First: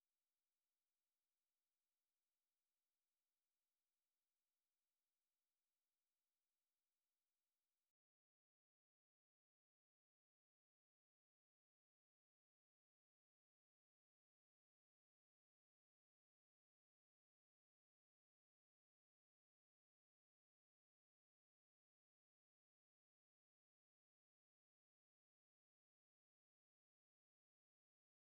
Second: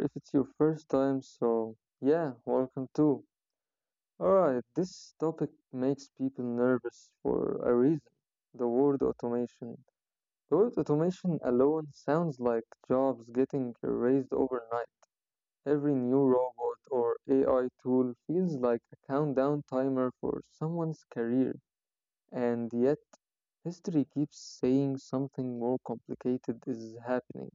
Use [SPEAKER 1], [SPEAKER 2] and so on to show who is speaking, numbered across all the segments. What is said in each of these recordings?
[SPEAKER 1] if it's your first time, so yeah, welcome too. Alright, this topic makes people nervous for a reason, the word automation. The word automation alone sounds like jobs getting erased overnight. Every new robot or AI tool feels like a countdown timer for someone's career. And yet, history keeps saying something more complicated is happening.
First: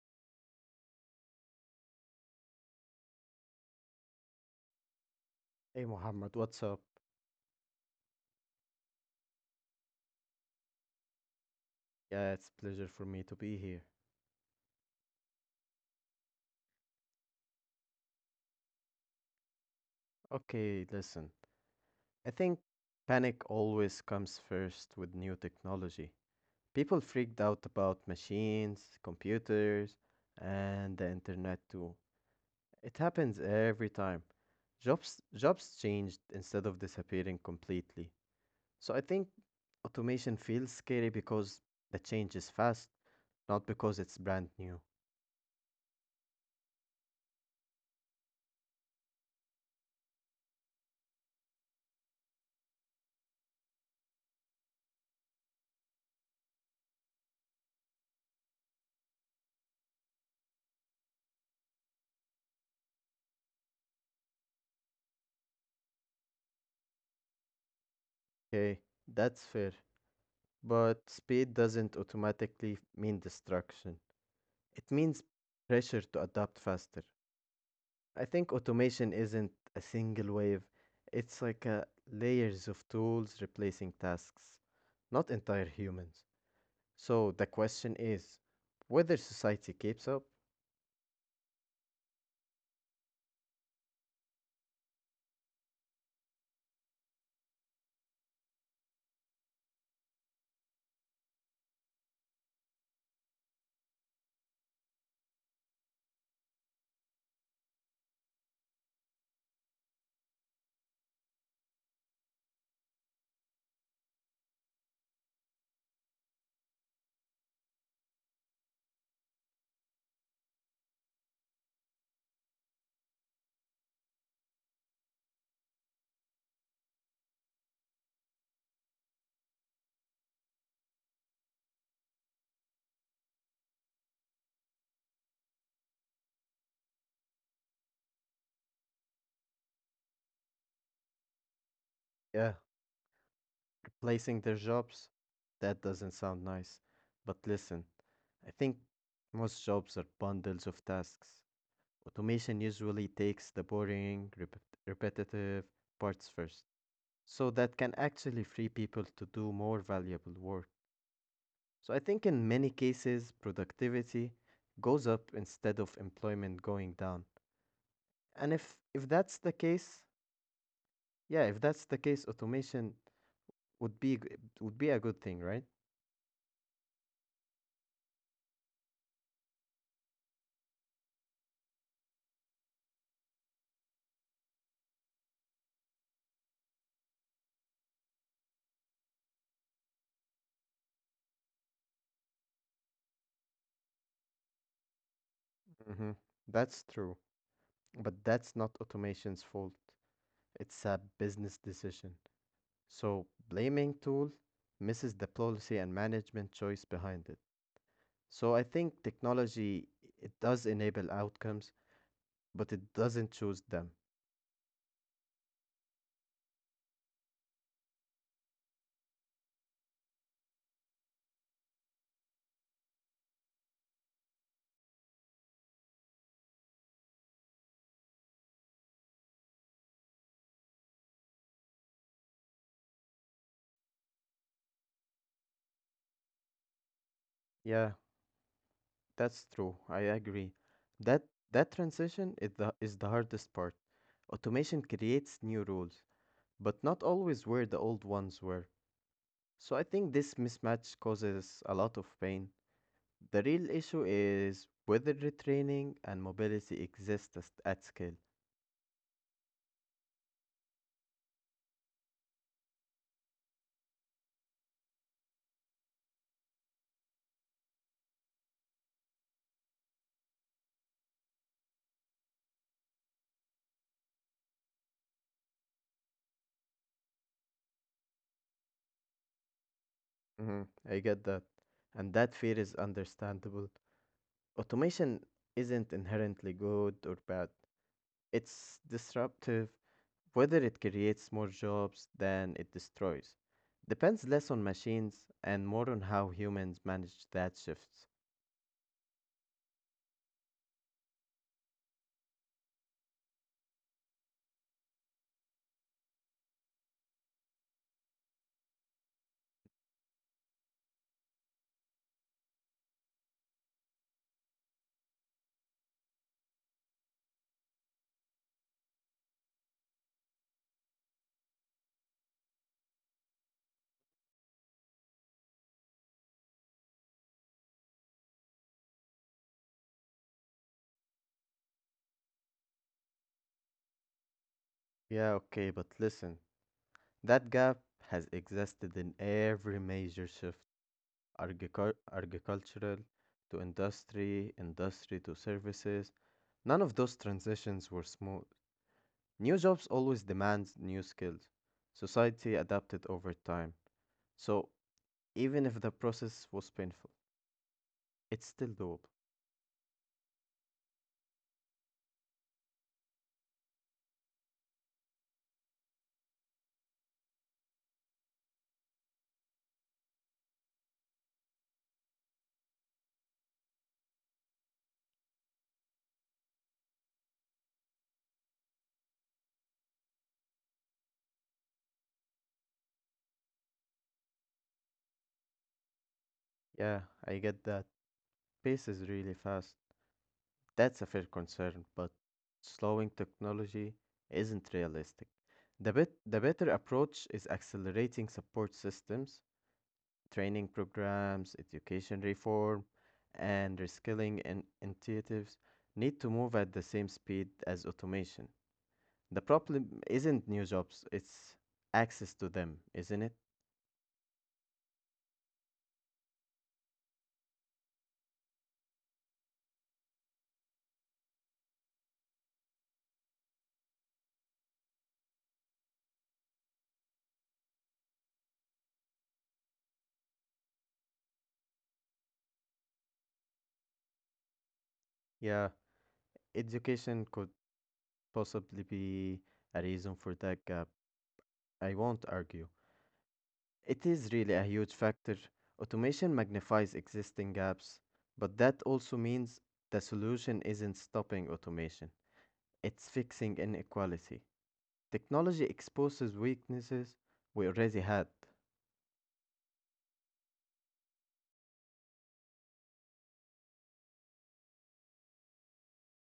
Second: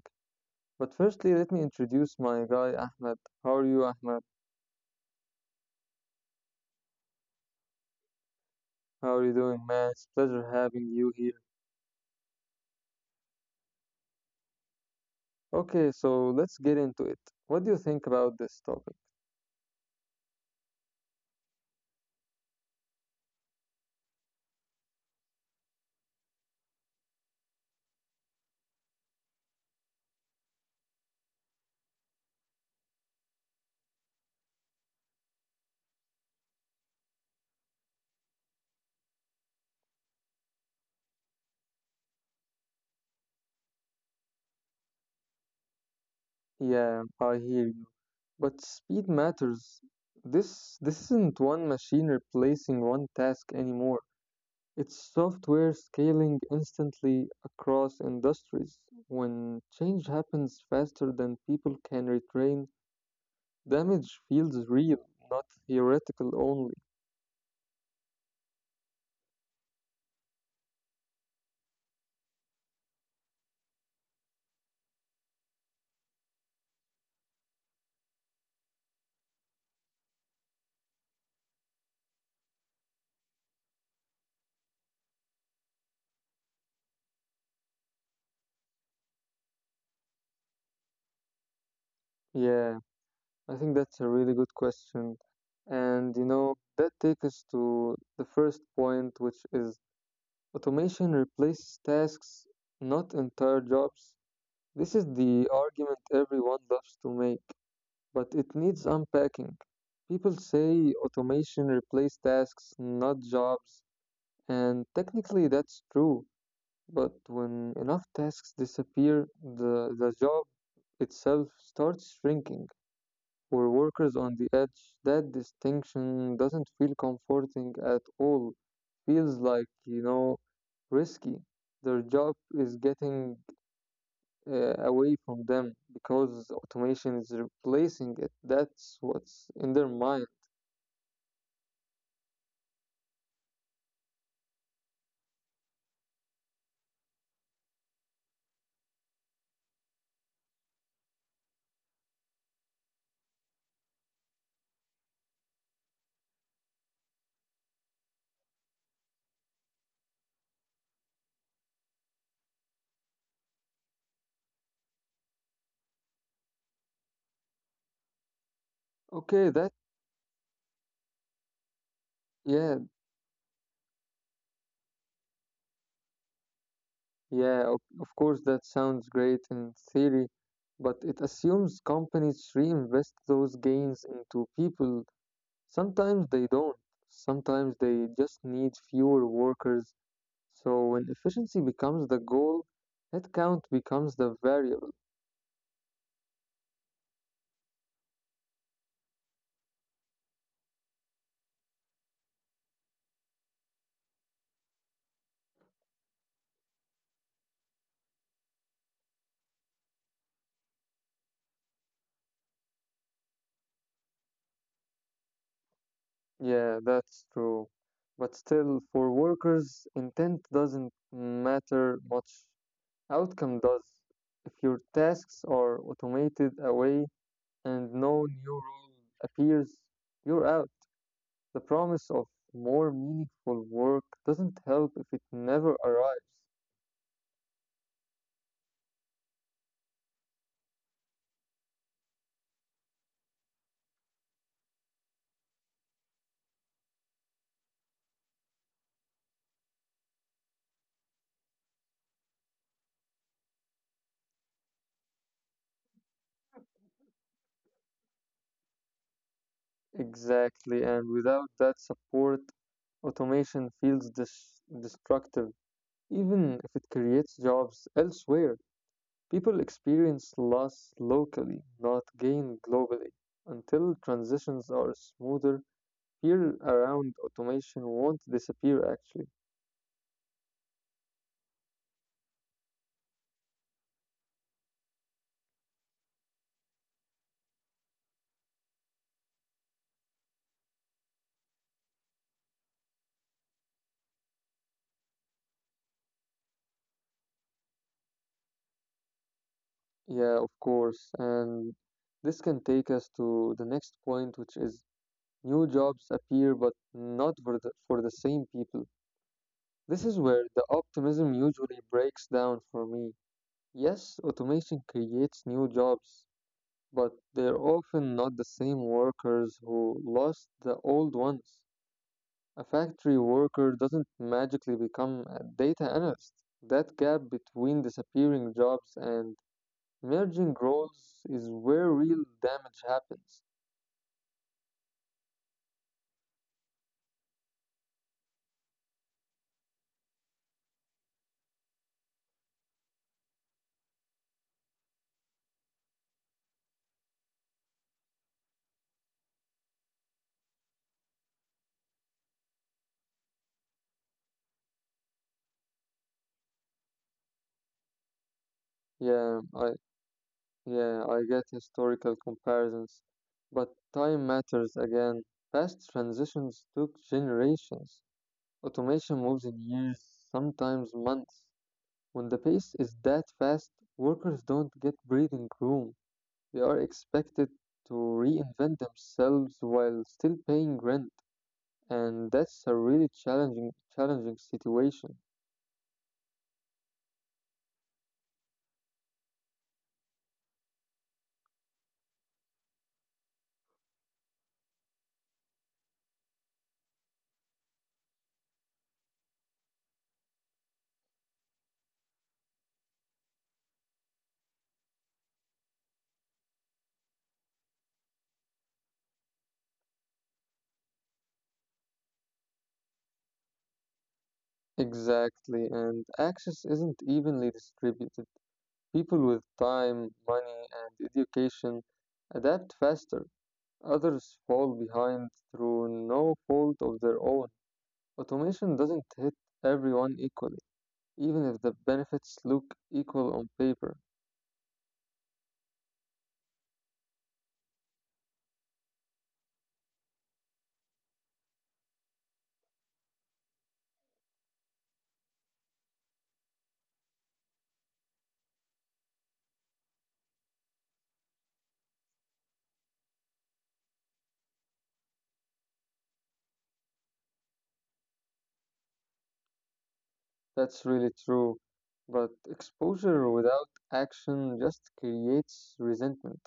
[SPEAKER 1] But firstly, let me introduce my guy, Ahmed. How are you, Ahmed?
[SPEAKER 2] Hey Muhammad, what's up?
[SPEAKER 1] How are you doing, man? It's a pleasure having you here.
[SPEAKER 2] Yeah, it's a pleasure for me to be here.
[SPEAKER 1] Okay, so let's get into it. What do you think about this topic?
[SPEAKER 2] Okay, listen. I think panic always comes first with new technology. People freaked out about machines, computers, and the internet too. It happens every time. Jobs changed instead of disappearing completely. So I think automation feels scary because the change is fast, not because it's brand new.
[SPEAKER 1] Yeah, I hear you. But speed matters. This isn't one machine replacing one task anymore. It's software scaling instantly across industries. When change happens faster than people can retrain, damage feels real, not theoretical only.
[SPEAKER 2] Okay, that's fair. But speed doesn't automatically mean destruction. It means pressure to adapt faster. I think automation isn't a single wave. It's like a layers of tools replacing tasks, not entire humans. So the question is whether society keeps up?
[SPEAKER 1] Yeah, I think that's a really good question. And you know, that takes us to the first point, which is automation replaces tasks, not entire jobs. This is the argument everyone loves to make, but it needs unpacking. People say automation replaced tasks, not jobs, and technically that's true. But when enough tasks disappear, the job itself starts shrinking or workers on the edge. That distinction doesn't feel comforting at all. Feels like, you know, risky. Their job is getting away from them because automation is replacing it. That's what's in their mind.
[SPEAKER 2] Yeah, replacing their jobs? That doesn't sound nice. But listen, I think most jobs are bundles of tasks. Automation usually takes the boring, repetitive parts first, so that can actually free people to do more valuable work. So I think in many cases, productivity goes up instead of employment going down. And if that's
[SPEAKER 1] Okay,
[SPEAKER 2] the
[SPEAKER 1] that,
[SPEAKER 2] case, yeah, if that's the case,
[SPEAKER 1] yeah,
[SPEAKER 2] automation would be would be a good thing, right?
[SPEAKER 1] yeah, of course, that sounds great in theory, but it assumes companies reinvest those gains into people. Sometimes they don't, sometimes they just need fewer workers. So when efficiency becomes the goal, headcount becomes the variable.
[SPEAKER 2] Mm-hmm. That's true, but that's not automation's fault. It's a business decision. So blaming tool misses the policy and management choice behind it. So I think technology it does enable outcomes, but it doesn't choose them.
[SPEAKER 1] Yeah, that's true. But still, for workers, intent doesn't matter much. Outcome does. If your tasks are automated away and no new role appears, you're out. The promise of more meaningful work doesn't help if it never arrives.
[SPEAKER 2] Yeah, that's true. I agree. That that transition is the hardest part. Automation creates new rules, but not always where the old ones were. So I think this mismatch causes a lot of pain. The real issue is whether retraining and mobility exist at scale.
[SPEAKER 1] Exactly, and without that support, automation feels destructive, even if it creates jobs elsewhere. People experience loss locally, not gain globally. Until transitions are smoother, fear around automation won't disappear actually.
[SPEAKER 2] hmm I get that. And that fear is understandable. Automation isn't inherently good or bad, it's disruptive. Whether it creates more jobs than it destroys depends less on machines and more on how humans manage that shift.
[SPEAKER 1] Yeah, of course. And this can take us to the next point, which is new jobs appear but not for the same people. This is where the optimism usually breaks down for me. Yes, automation creates new jobs, but they're often not the same workers who lost the old ones. A factory worker doesn't magically become a data analyst. That gap between disappearing jobs and merging roles is where real damage happens.
[SPEAKER 2] Yeah, okay, but listen, that gap has existed in every major shift. Agricultural to industry, industry to services. None of those transitions were smooth. New jobs always demand new skills. Society adapted over time. So even if the process was painful, it's still doable.
[SPEAKER 1] Yeah, I yeah, I get historical comparisons, but time matters again. Past transitions took generations. Automation moves in years, sometimes months. When the pace is that fast, workers don't get breathing room. They are expected to reinvent themselves while still paying rent, and that's a really challenging situation.
[SPEAKER 2] Yeah, I get that. Pace is really fast. That's a fair concern, but slowing technology isn't realistic. The better approach is accelerating support systems, training programs, education reform, and reskilling initiatives need to move at the same speed as automation. The problem isn't new jobs, it's access to them, isn't it?
[SPEAKER 1] Exactly, and access isn't evenly distributed. People with time, money, and education adapt faster. Others fall behind through no fault of their own. Automation doesn't hit everyone equally, even if the benefits look equal on paper.
[SPEAKER 2] Yeah, education could possibly be a reason for that gap. I won't argue. It is really a huge factor. Automation magnifies existing gaps, but that also means the solution isn't stopping automation, it's fixing inequality. Technology exposes weaknesses we already had.
[SPEAKER 1] That's really true. But exposure without action just creates resentment.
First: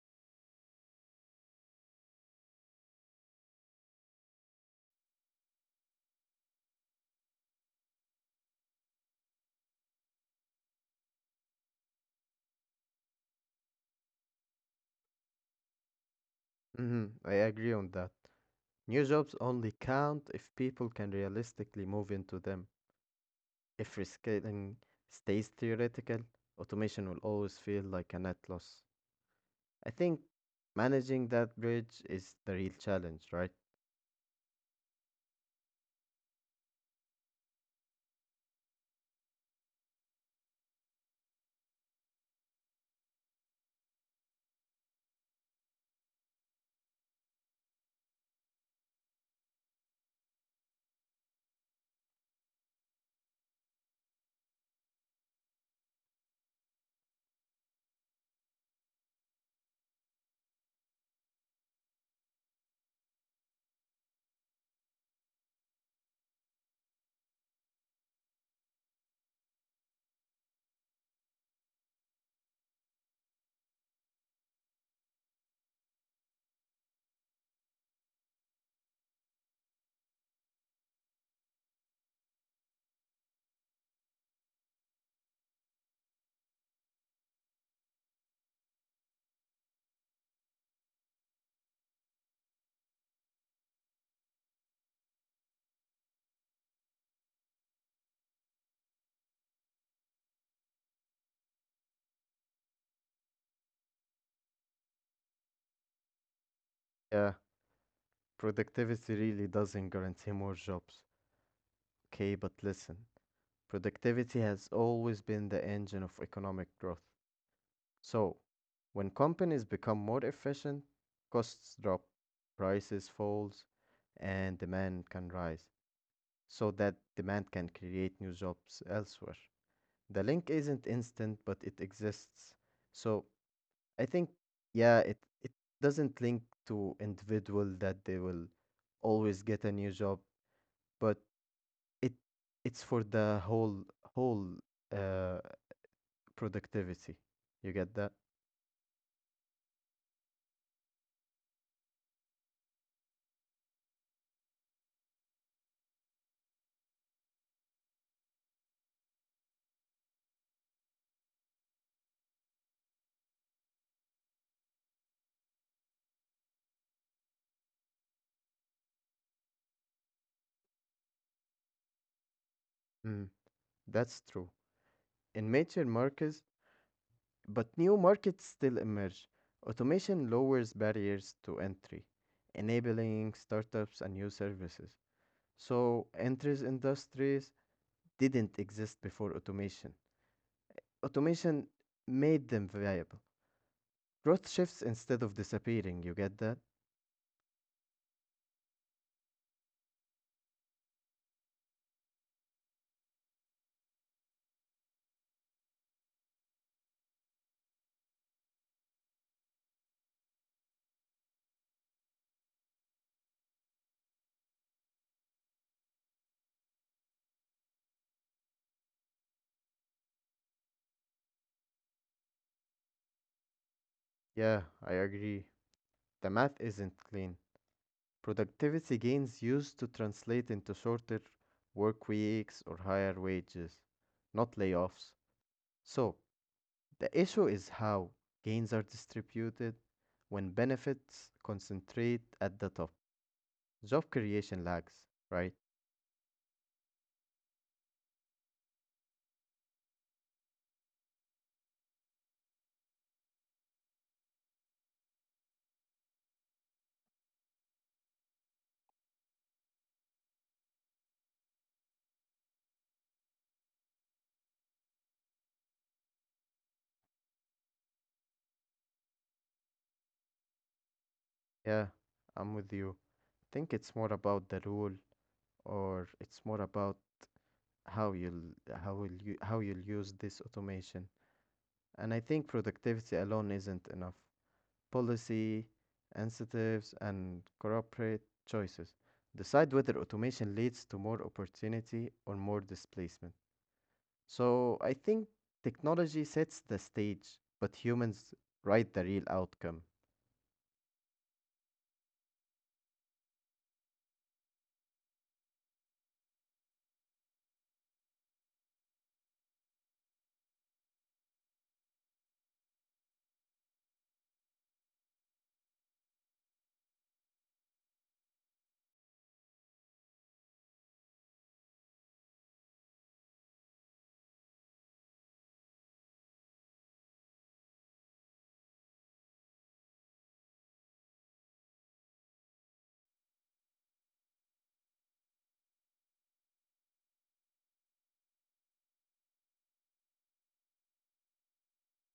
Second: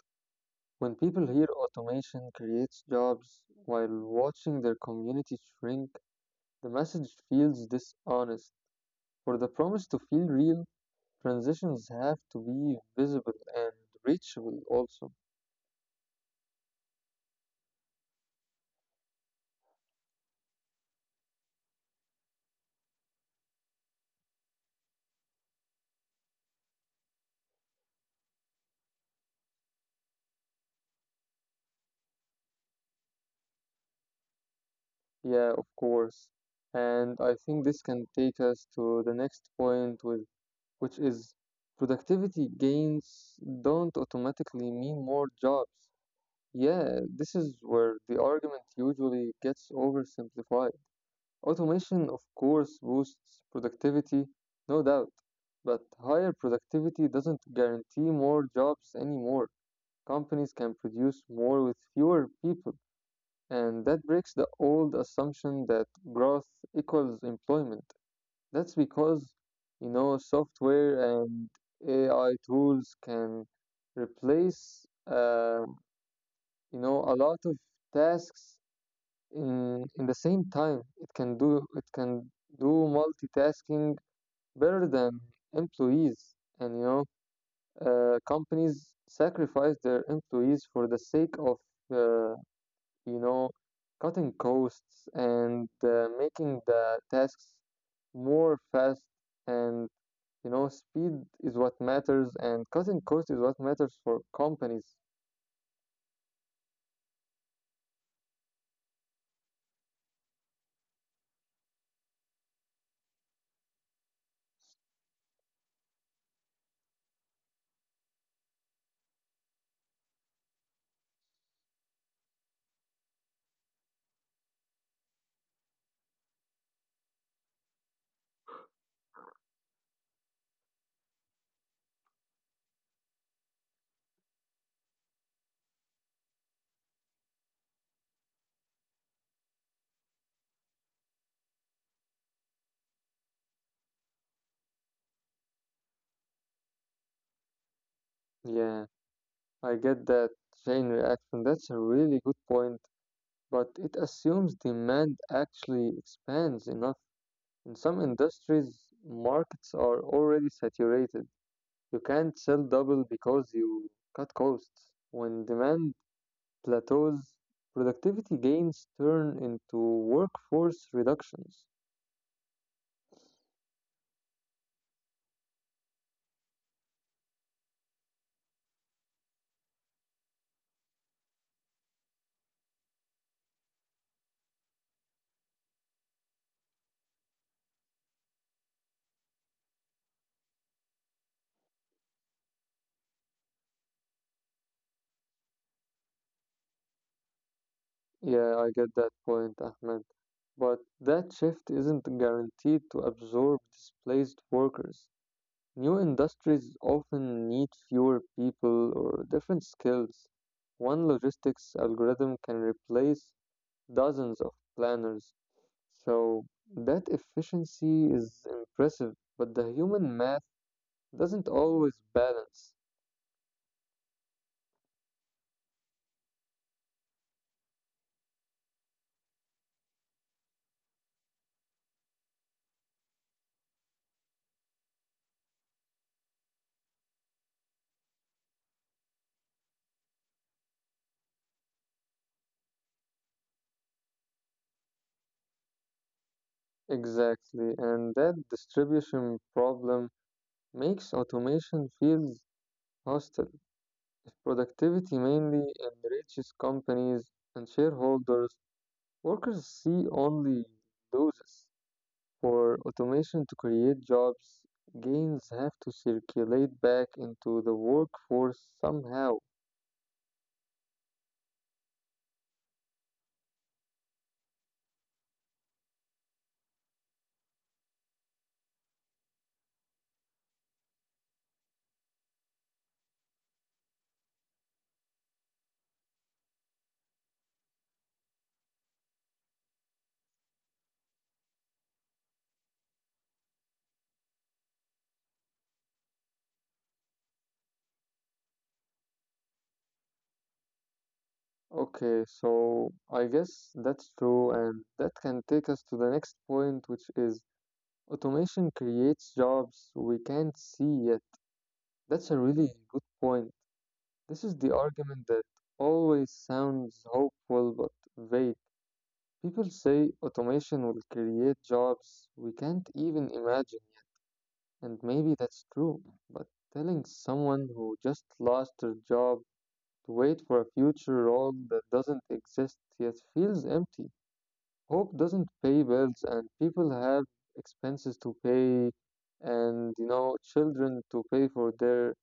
[SPEAKER 1] When people hear automation creates jobs while watching their community shrink, the message feels dishonest. For the promise to feel real, transitions have to be visible and reachable also.
[SPEAKER 2] I agree on that. New jobs only count if people can realistically move into them. If reskilling stays theoretical, automation will always feel like a net loss. I think managing that bridge is the real challenge, right?
[SPEAKER 1] Yeah, of course. And I think this can take us to the next point with which is productivity gains don't automatically mean more jobs. Yeah, this is where the argument usually gets oversimplified. Automation, of course, boosts productivity, no doubt, but higher productivity doesn't guarantee more jobs anymore. Companies can produce more with fewer people, and that breaks the old assumption that growth equals employment. That's because, you know, software and AI tools can replace, you know, a lot of tasks in the same time. It can do do multitasking better than employees. And you know, companies sacrifice their employees for the sake of, uh, you know, cutting costs and making the tasks more fast and you know, speed is what matters, and cutting cost is what matters for companies.
[SPEAKER 2] Yeah, productivity really doesn't guarantee more jobs. Okay, but listen, productivity has always been the engine of economic growth. So, when companies become more efficient, costs drop, prices falls, and demand can rise. So that demand can create new jobs elsewhere. The link isn't instant, but it exists. So I think, yeah, it doesn't link to individual that they will always get a new job, but it it's for the whole uh, productivity. You get that?
[SPEAKER 1] Yeah, I get that chain reaction. That's a really good point, but it assumes demand actually expands enough. In some industries, markets are already saturated. You can't sell double because you cut costs. When demand plateaus, productivity gains turn into workforce reductions.
[SPEAKER 2] Mm, that's true. In major markets. But new markets still emerge. Automation lowers barriers to entry, enabling startups and new services. So, entries industries didn't exist before automation. Automation made them viable. Growth shifts instead of disappearing, you get that?
[SPEAKER 1] Yeah, I get that point, Ahmed. But that shift isn't guaranteed to absorb displaced workers. New industries often need fewer people or different skills. One logistics algorithm can replace dozens of planners. So that efficiency is impressive, but the human math doesn't always balance.
[SPEAKER 2] Yeah, I agree. The math isn't clean. Productivity gains used to translate into shorter work weeks or higher wages, not layoffs. So, the issue is how gains are distributed when benefits concentrate at the top. Job creation lags, right?
[SPEAKER 1] Exactly, and that distribution problem makes automation feels hostile. Productivity mainly enriches companies and shareholders. Workers see only losses. For automation to create jobs, gains have to circulate back into the workforce somehow.
[SPEAKER 2] Yeah, I'm with you. Think it's more about the rule or it's more about how you'll how will you how you'll use this automation. And I think productivity alone isn't enough. Policy, incentives and corporate choices decide whether automation leads to more opportunity or more displacement. So I think technology sets the stage, but humans write the real outcome.
[SPEAKER 1] Okay, so I guess that's true, and that can take us to the next point, which is automation creates jobs we can't see yet. That's a really good point. This is the argument that always sounds hopeful but vague. People say automation will create jobs we can't even imagine yet, and maybe that's true, but telling someone who just lost their job to wait for a future role that doesn't exist yet feels empty. Hope doesn't pay bills, and people have expenses to pay, and you know, children to pay for their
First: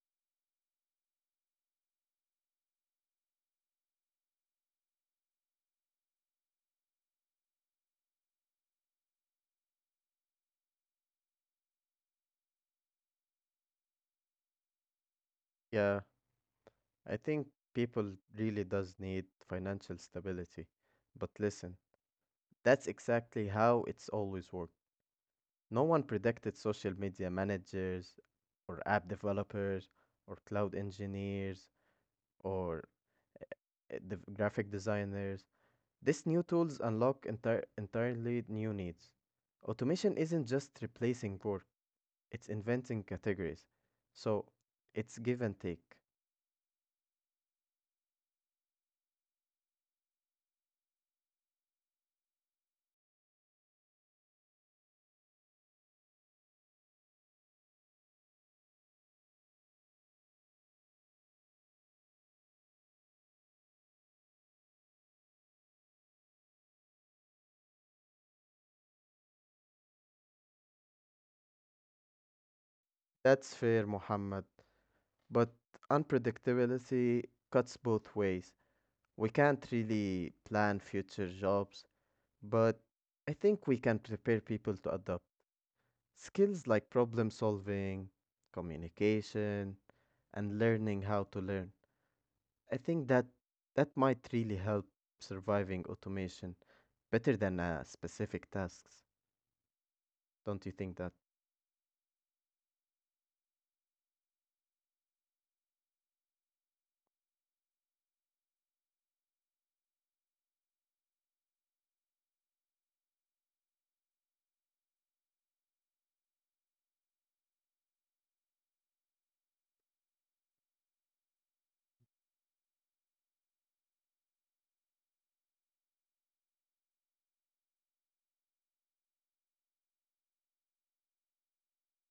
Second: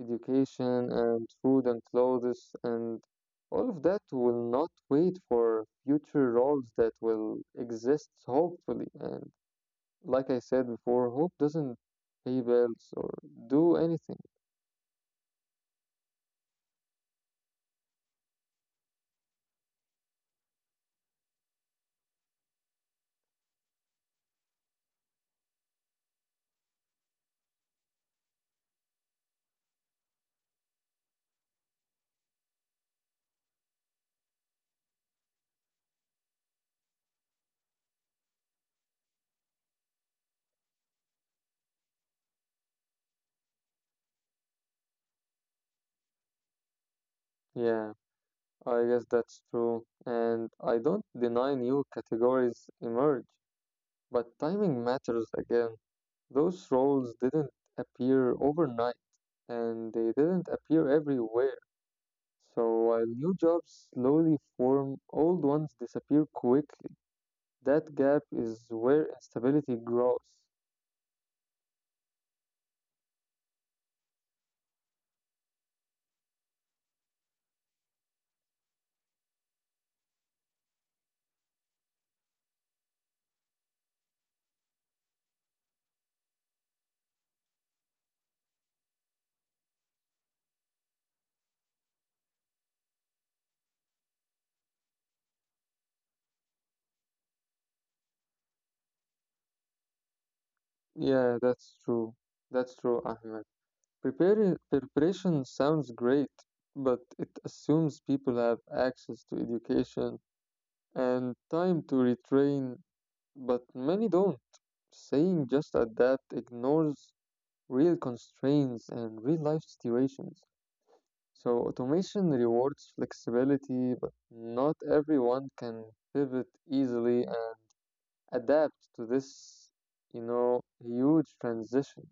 [SPEAKER 1] education and food and clothes and all of that will not wait for future roles that will exist hopefully and like I said before, hope doesn't pay bills or do anything.
[SPEAKER 2] Yeah, I think people really does need financial stability. But listen, that's exactly how it's always worked. No one predicted social media managers or app developers or cloud engineers or graphic designers. These new tools unlock entirely new needs. Automation isn't just replacing work, it's inventing categories. So it's give and take.
[SPEAKER 1] Yeah, I guess that's true and I don't deny new categories emerge, but timing matters again. Those roles didn't appear overnight and they didn't appear everywhere. So while new jobs slowly form, old ones disappear quickly. That gap is where instability grows.
[SPEAKER 2] That's fair, Muhammad. But unpredictability cuts both ways. We can't really plan future jobs, but I think we can prepare people to adopt skills like problem solving, communication, and learning how to learn. I think that might really help surviving automation better than specific tasks. Don't you think that?
[SPEAKER 1] Yeah, that's true. That's true, Ahmed. Preparing, preparation sounds great, but it assumes people have access to education and time to retrain, but many don't. Saying just adapt ignores real constraints and real life situations. So automation rewards flexibility, but not everyone can pivot easily and adapt to this, you know, huge transition.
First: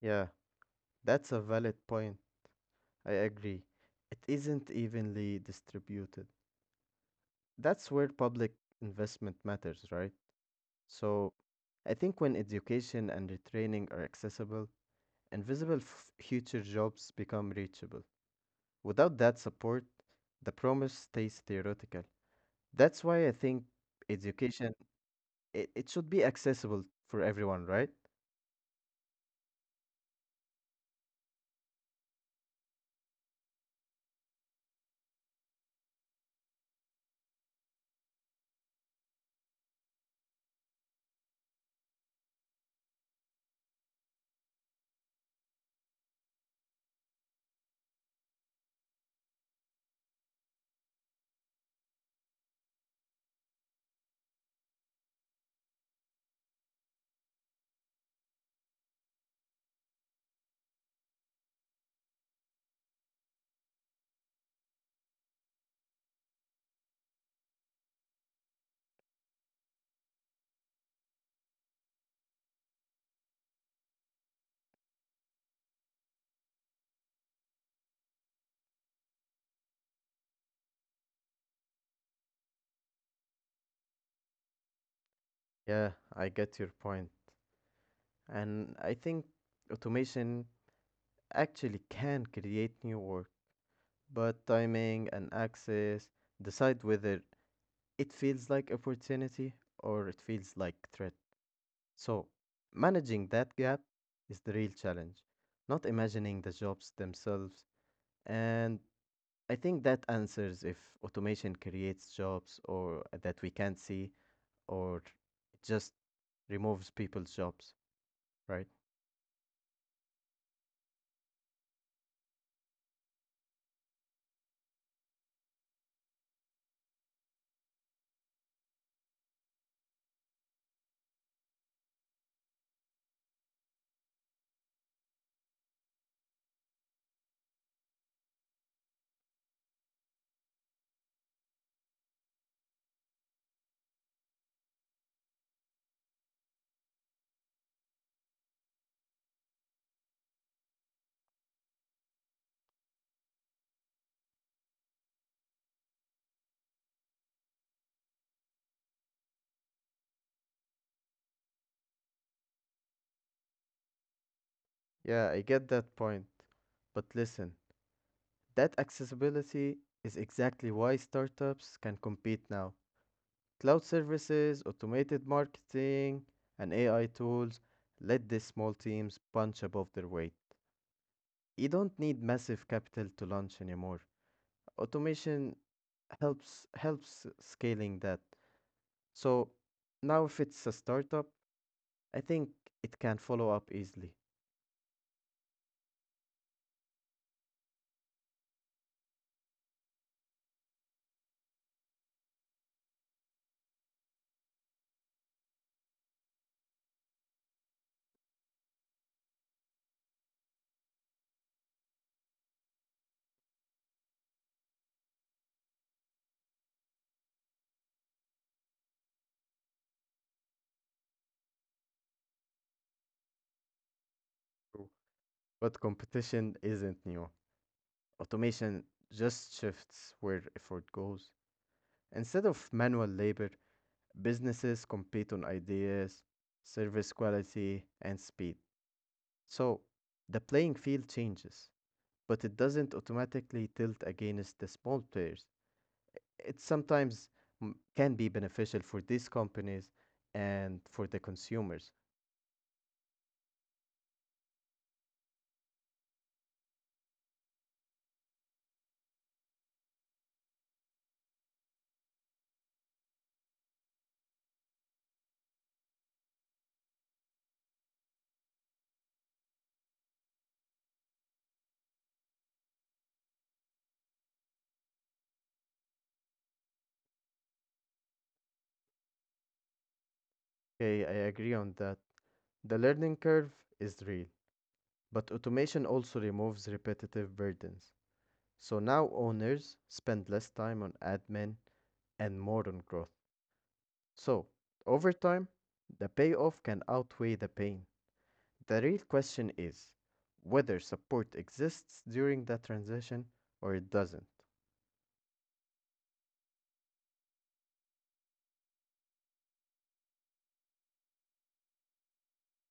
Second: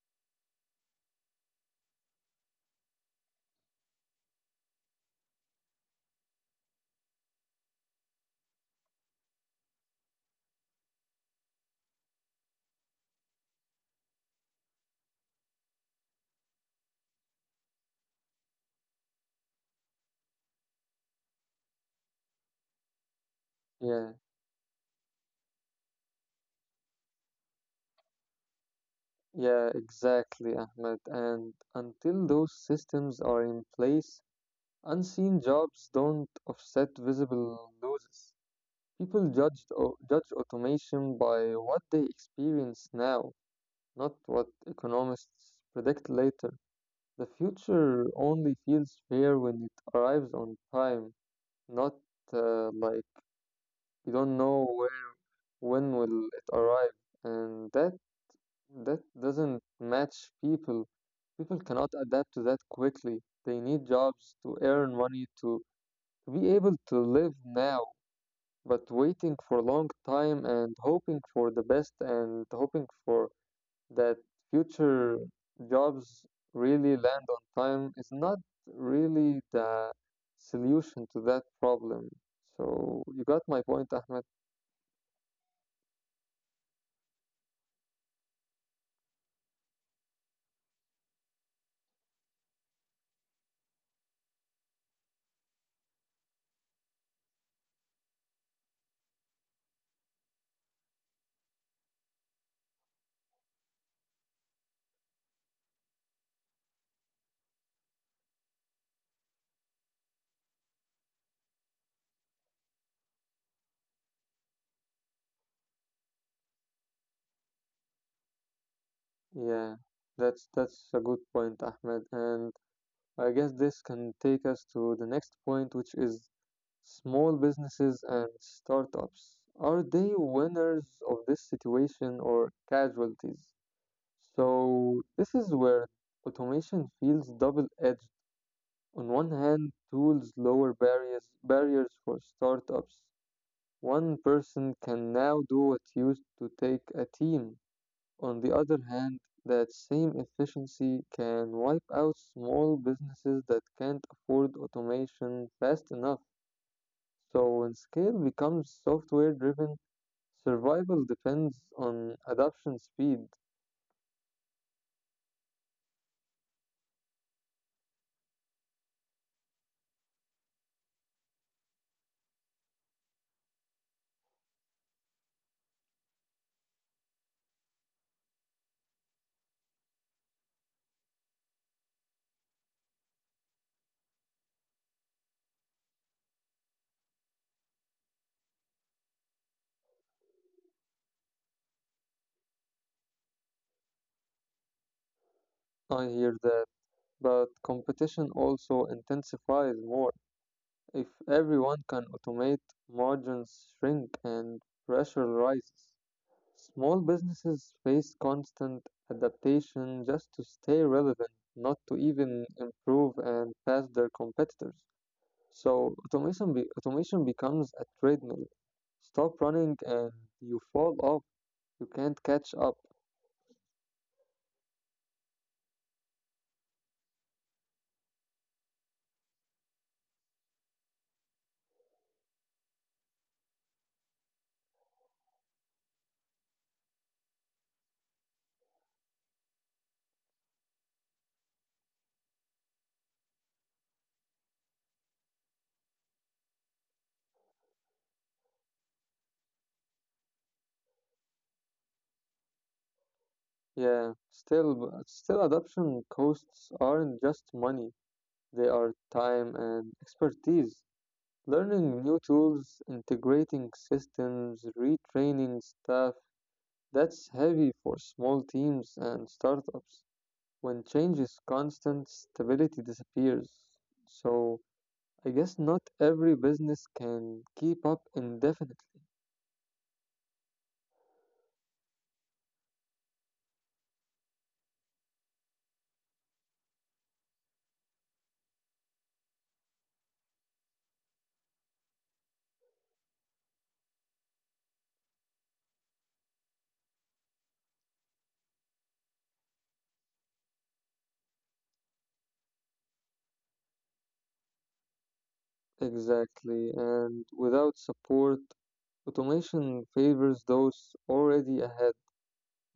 [SPEAKER 2] Yeah. That's a valid point. I agree. It isn't evenly distributed. That's where public investment matters, right? So I think when education and retraining are accessible, invisible future jobs become reachable. Without that support, the promise stays theoretical. That's why I think
[SPEAKER 1] Yeah,
[SPEAKER 2] education it should be accessible for everyone, right?
[SPEAKER 1] yeah, exactly, Ahmed. And until those systems are in place, unseen jobs don't offset visible losses. People judge automation by what they experience now, not what economists predict later. The future only feels fair when it arrives on time, not like you don't know where when will it arrive, and that doesn't match people. People cannot adapt to that quickly. They need jobs to earn money to be able to live now, but waiting for a long time and hoping for the best and hoping for that future jobs really land on time is not really the solution to that problem. So you got my point, Ahmed.
[SPEAKER 2] Yeah, I get your point. And I think automation actually can create new work, but timing and access decide whether it feels like opportunity or it feels like threat. So, managing that gap is the real challenge, not imagining the jobs themselves. And I think that answers if automation creates jobs or that we can't see or it just removes people's jobs, right?
[SPEAKER 1] Yeah, that's a good point, Ahmed. And I guess this can take us to the next point, which is small businesses and startups. Are they winners of this situation or casualties? So this is where automation feels double-edged. On one hand, tools lower barriers for startups. One person can now do what used to take a team. On the other hand, that same efficiency can wipe out small businesses that can't afford automation fast enough. So when scale becomes software driven, survival depends on adoption speed.
[SPEAKER 2] Yeah, I get that point. But listen, that accessibility is exactly why startups can compete now. Cloud services, automated marketing, and AI tools let the small teams punch above their weight. You don't need massive capital to launch anymore. Automation helps scaling that. So now if it's a startup, I think it can follow up easily.
[SPEAKER 1] I hear that, but competition also intensifies more. If everyone can automate, margins shrink and pressure rises. Small businesses face constant adaptation just to stay relevant, not to even improve and pass their competitors. So automation becomes a treadmill. Stop running and you fall off. You can't catch up.
[SPEAKER 2] True. But competition isn't new. Automation just shifts where effort goes. Instead of manual labor, businesses compete on ideas, service quality, and speed. So the playing field changes, but it doesn't automatically tilt against the small players. It sometimes can be beneficial for these companies and for the consumers.
[SPEAKER 1] Yeah, still, still adoption costs aren't just money. They are time and expertise. Learning new tools, integrating systems, retraining staff, that's heavy for small teams and startups. When change is constant, stability disappears. So, I guess not every business can keep up indefinitely.
[SPEAKER 2] Okay, I agree on that. The learning curve is real, but automation also removes repetitive burdens. So now owners spend less time on admin and more on growth. So, over time, the payoff can outweigh the pain. The real question is whether support exists during the transition or it doesn't.
[SPEAKER 1] Exactly, and without support, automation favors those already ahead.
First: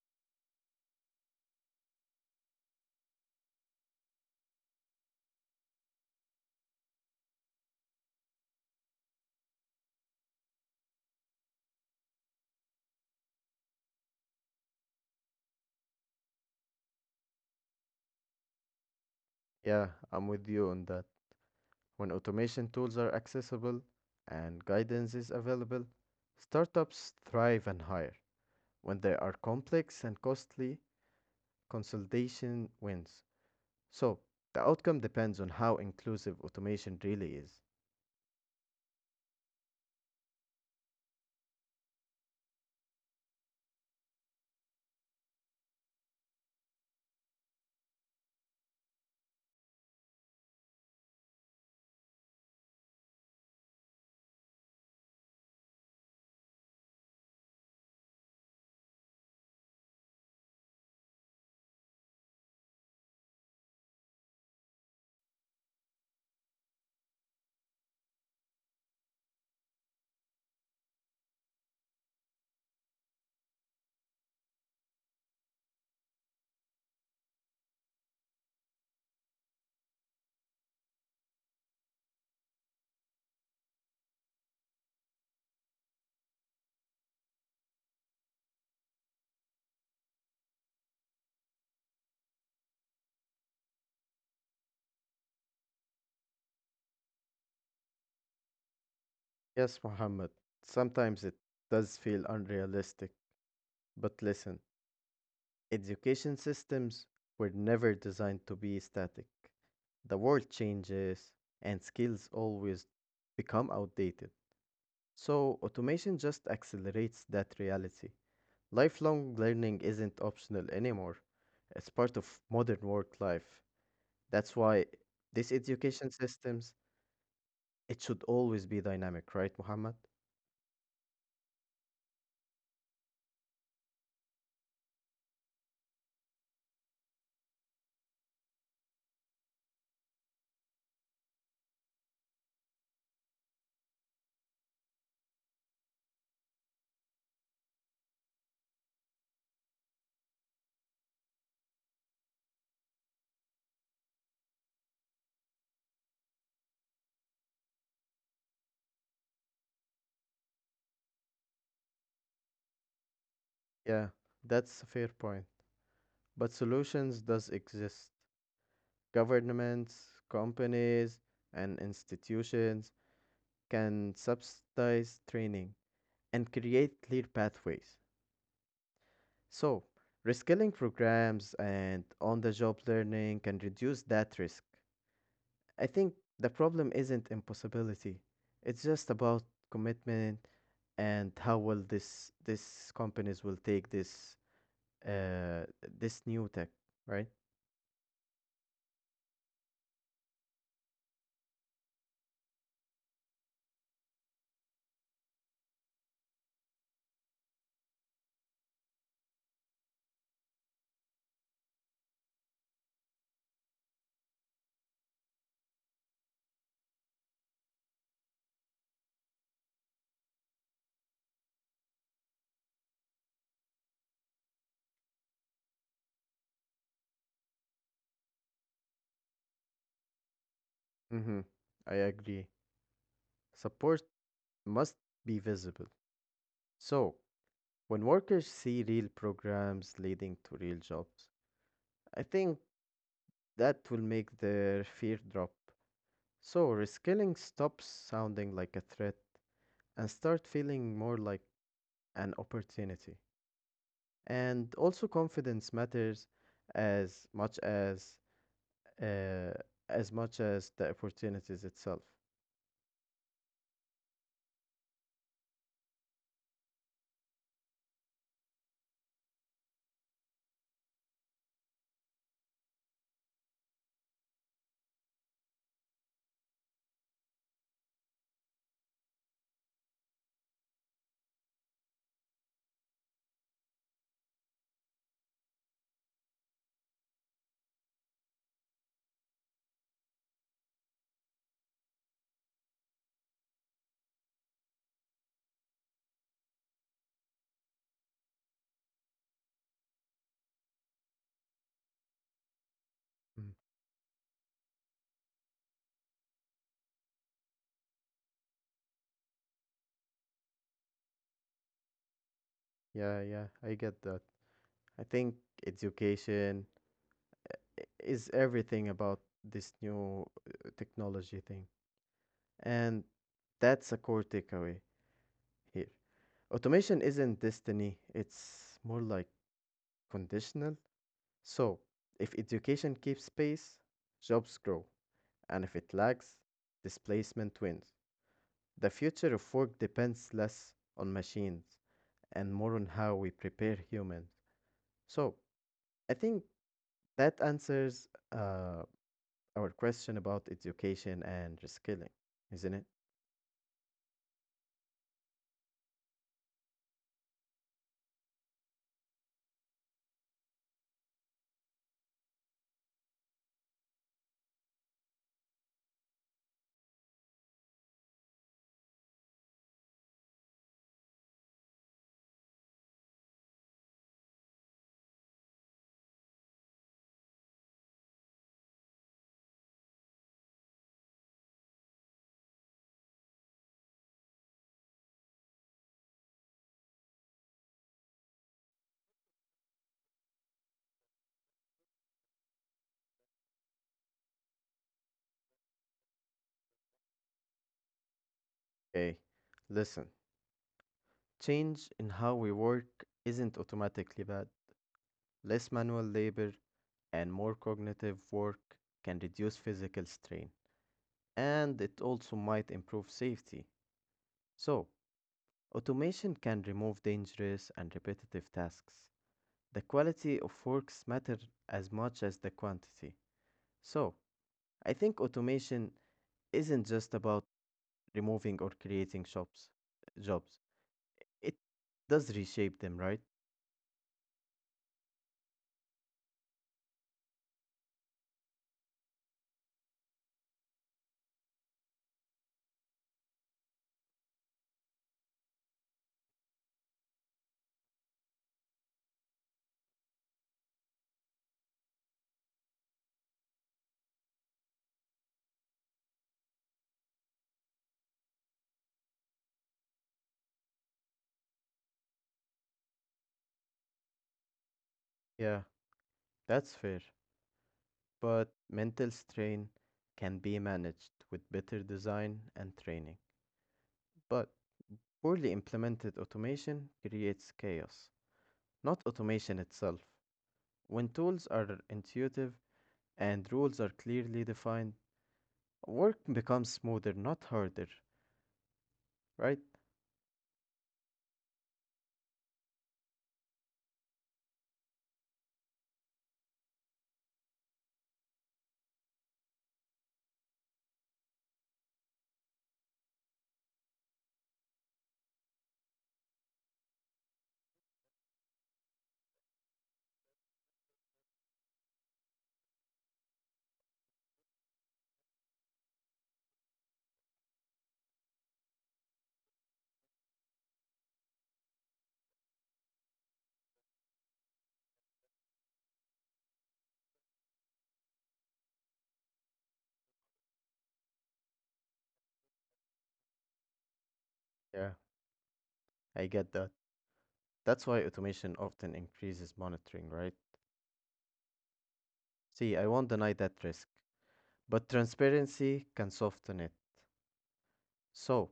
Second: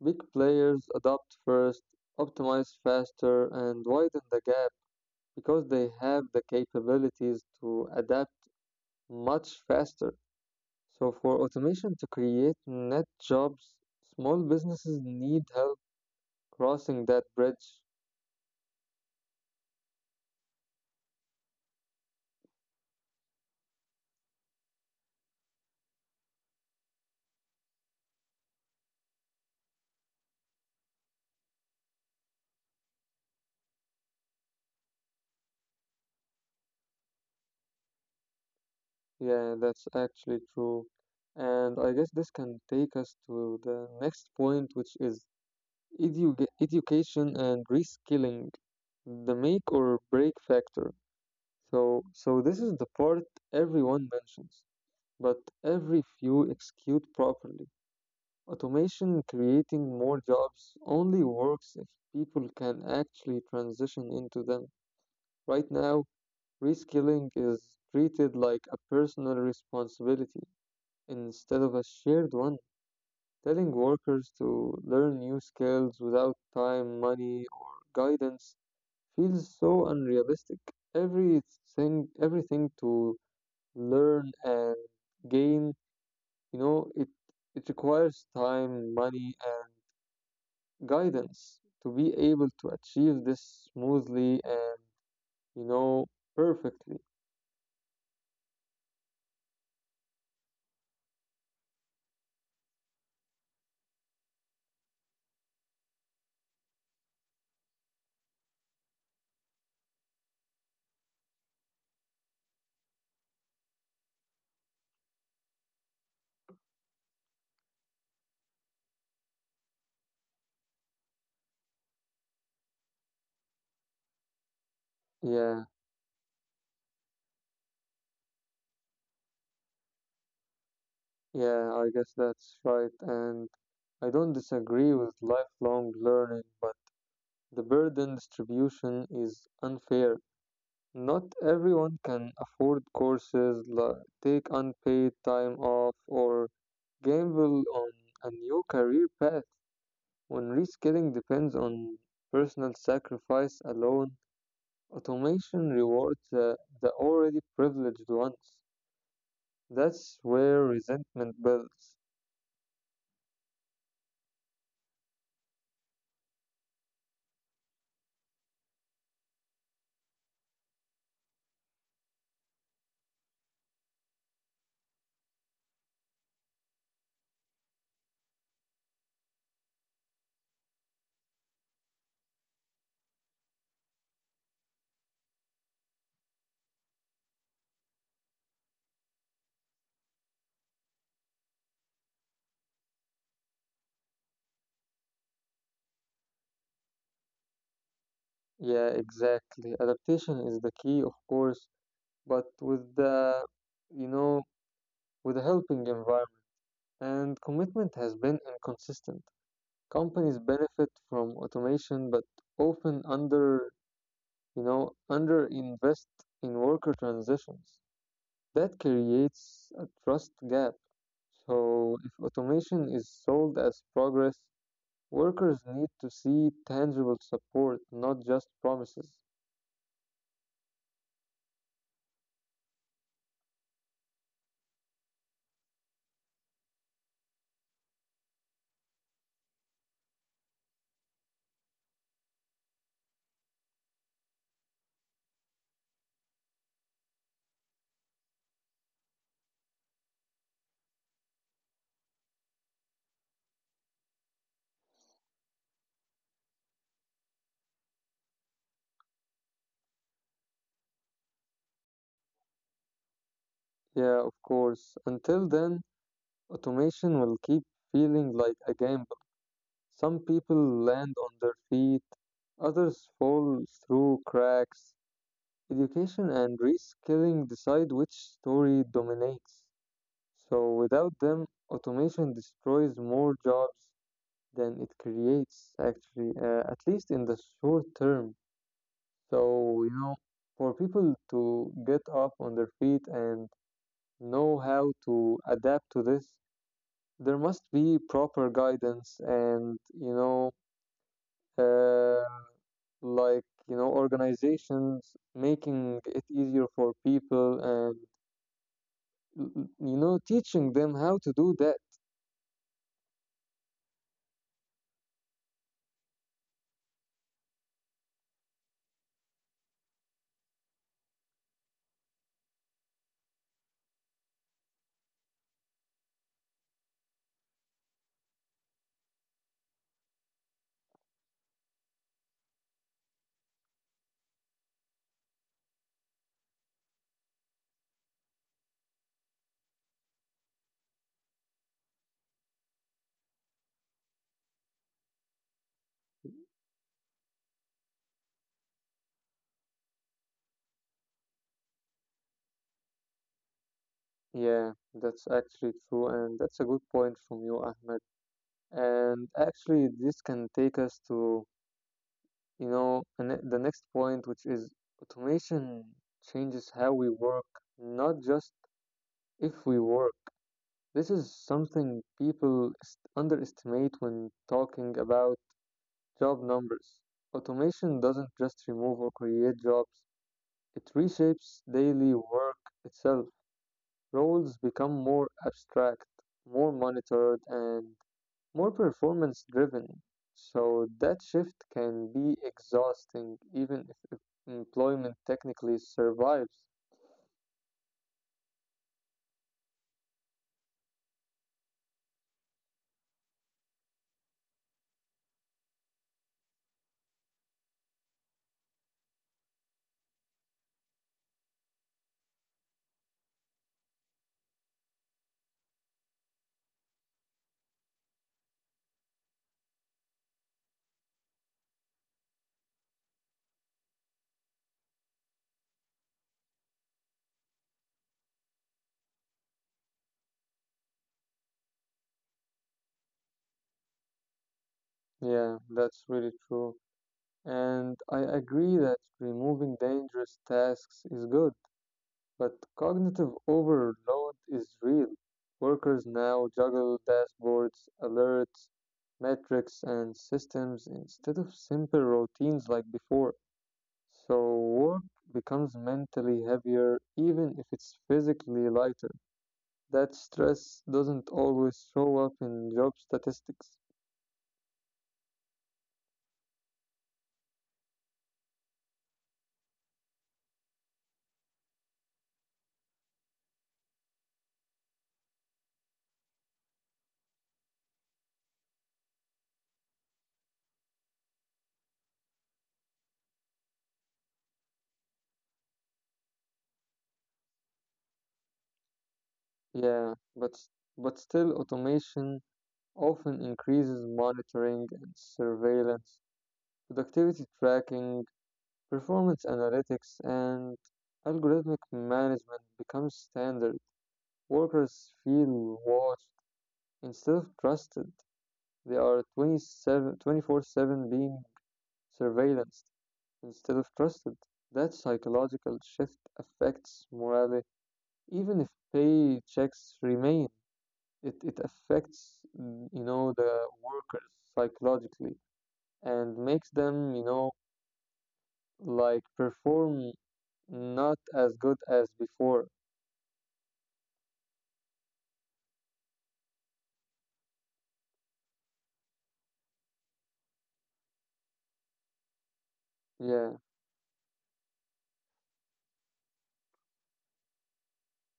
[SPEAKER 1] Big players adopt first, optimize faster, and widen the gap, because they have the capabilities to adapt much faster. So, for automation to create net jobs, small businesses need help crossing that bridge.
[SPEAKER 2] Yeah, I'm with you on that. When automation tools are accessible and guidance is available, startups thrive and hire. When they are complex and costly, consolidation wins. So, the outcome depends on how inclusive automation really is.
[SPEAKER 1] Yeah, that's actually true. And I guess this can take us to the next point, which is education and reskilling, the make or break factor. So, this is the part everyone mentions, but every few execute properly. Automation creating more jobs only works if people can actually transition into them. Right now, reskilling is treated like a personal responsibility instead of a shared one. Telling workers to learn new skills without time, money, or guidance feels so unrealistic. Everything, to learn and gain, you know, it, it requires time, money, and guidance to be able to achieve this smoothly and you know perfectly.
[SPEAKER 2] Yes, Mohammed. Sometimes it does feel unrealistic, but listen, education systems were never designed to be static. The world changes and skills always become outdated. So, automation just accelerates that reality. Lifelong learning isn't optional anymore. It's part of modern work life. That's why these
[SPEAKER 1] Yeah,
[SPEAKER 2] education systems, it should always be dynamic, right, Mohammed?
[SPEAKER 1] yeah I guess that's right. And I don't disagree with lifelong learning, but the burden distribution is unfair. Not everyone can afford courses, like take unpaid time off or gamble on a new career path when reskilling depends on personal sacrifice alone. Automation rewards the already privileged ones. That's where resentment builds.
[SPEAKER 2] Yeah, that's a fair point. But solutions does exist. Governments, companies, and institutions can subsidize training and create clear pathways. So, reskilling programs and on-the-job learning can reduce that risk. I think the problem isn't impossibility. It's just about commitment and how well this companies will take uh this new tech, right?
[SPEAKER 1] Yeah, exactly. Adaptation is the key, of course, but with you know, with a helping environment. And commitment has been inconsistent. Companies benefit from automation, but often under invest in worker transitions. That creates a trust gap. So if automation is sold as progress, workers need to see tangible support, not just promises.
[SPEAKER 2] Mhm. I agree. Support must be visible. So, when workers see real programs leading to real jobs, I think that will make their fear drop. So, reskilling stops sounding like a threat and start feeling more like an opportunity. And also confidence matters as much as uh, as much as the opportunities itself.
[SPEAKER 1] Yeah, of course. Until then, automation will keep feeling like a gamble. Some people land on their feet, others fall through cracks. Education and reskilling decide which story dominates. So, without them, automation destroys more jobs than it creates, actually, at least in the short term. So, for people to get up on their feet and know how to adapt to this, there must be proper guidance and, uh, like,
[SPEAKER 2] Mm.
[SPEAKER 1] organizations making it easier for people, and teaching them how to do that.
[SPEAKER 2] Yeah, yeah, I get that. I think education is everything about this new technology thing. And that's a core takeaway here. Automation isn't destiny, it's more like conditional. So, if education keeps pace, jobs grow, and if it lags, displacement wins. The future of work depends less on machines and more on how we prepare humans. So, I think that answers our question about education and reskilling, isn't it?
[SPEAKER 1] Yeah, that's actually true. And that's a good point from you, Ahmed. And actually, this can take us to You know, and the next point, which is automation changes how we work, not just if we work. This is something people underestimate when talking about job numbers. Automation doesn't just remove or create jobs, it reshapes daily work itself. Roles become more abstract, more monitored, and more performance driven. So that shift can be exhausting, even if employment technically survives.
[SPEAKER 2] Okay, listen. Change in how we work isn't automatically bad. Less manual labor and more cognitive work can reduce physical strain, and it also might improve safety. So, automation can remove dangerous and repetitive tasks. The quality of works matter as much as the quantity. So, I think automation isn't just about removing or creating shops jobs. It does reshape them, right?
[SPEAKER 1] Yeah, that's really true. And I agree that removing dangerous tasks is good, but cognitive overload is real. Workers now juggle dashboards, alerts, metrics, and systems instead of simple routines like before. So work becomes mentally heavier even if it's physically lighter. That stress doesn't always show up in job statistics.
[SPEAKER 2] Yeah, that's fair. But mental strain can be managed with better design and training. But poorly implemented automation creates chaos, not automation itself. When tools are intuitive and rules are clearly defined, work becomes smoother, not harder, right?
[SPEAKER 1] Yeah, but still automation often increases monitoring and surveillance, productivity tracking, performance analytics, and algorithmic management becomes standard. Workers feel watched instead of trusted. They are 27 7 being surveillanced instead of trusted. That psychological shift affects morale, even if paychecks remain. It affects, the workers psychologically, and makes them, like, perform not as good as before.
[SPEAKER 2] Yeah, I get that. That's why automation often increases monitoring, right? See, I won't deny that
[SPEAKER 1] Yeah,
[SPEAKER 2] risk, but transparency can soften it. So,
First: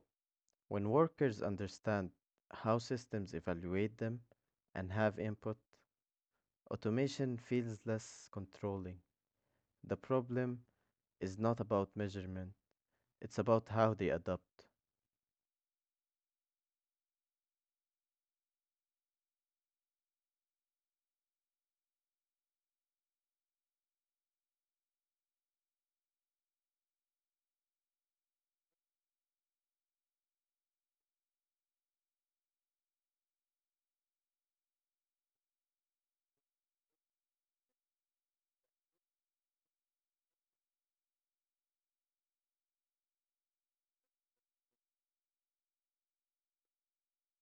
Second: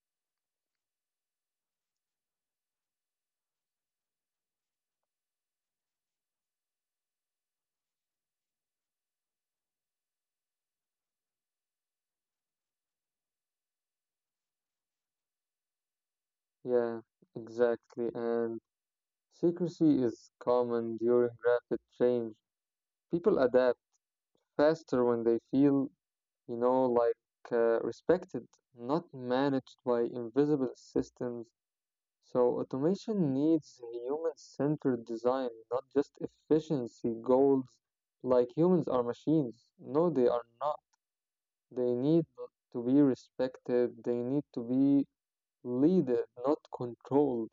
[SPEAKER 2] when workers understand how systems evaluate them and have input, automation feels less controlling. The problem is not about measurement, it's about how they adapt.
[SPEAKER 1] yeah, exactly. And secrecy is common during rapid change. People adapt faster when they feel you know, like respected, not managed by invisible systems. So automation needs human-centered design, not just efficiency goals. Like humans are machines. No, they are not. They need to be respected. They need to be leaded, not controlled.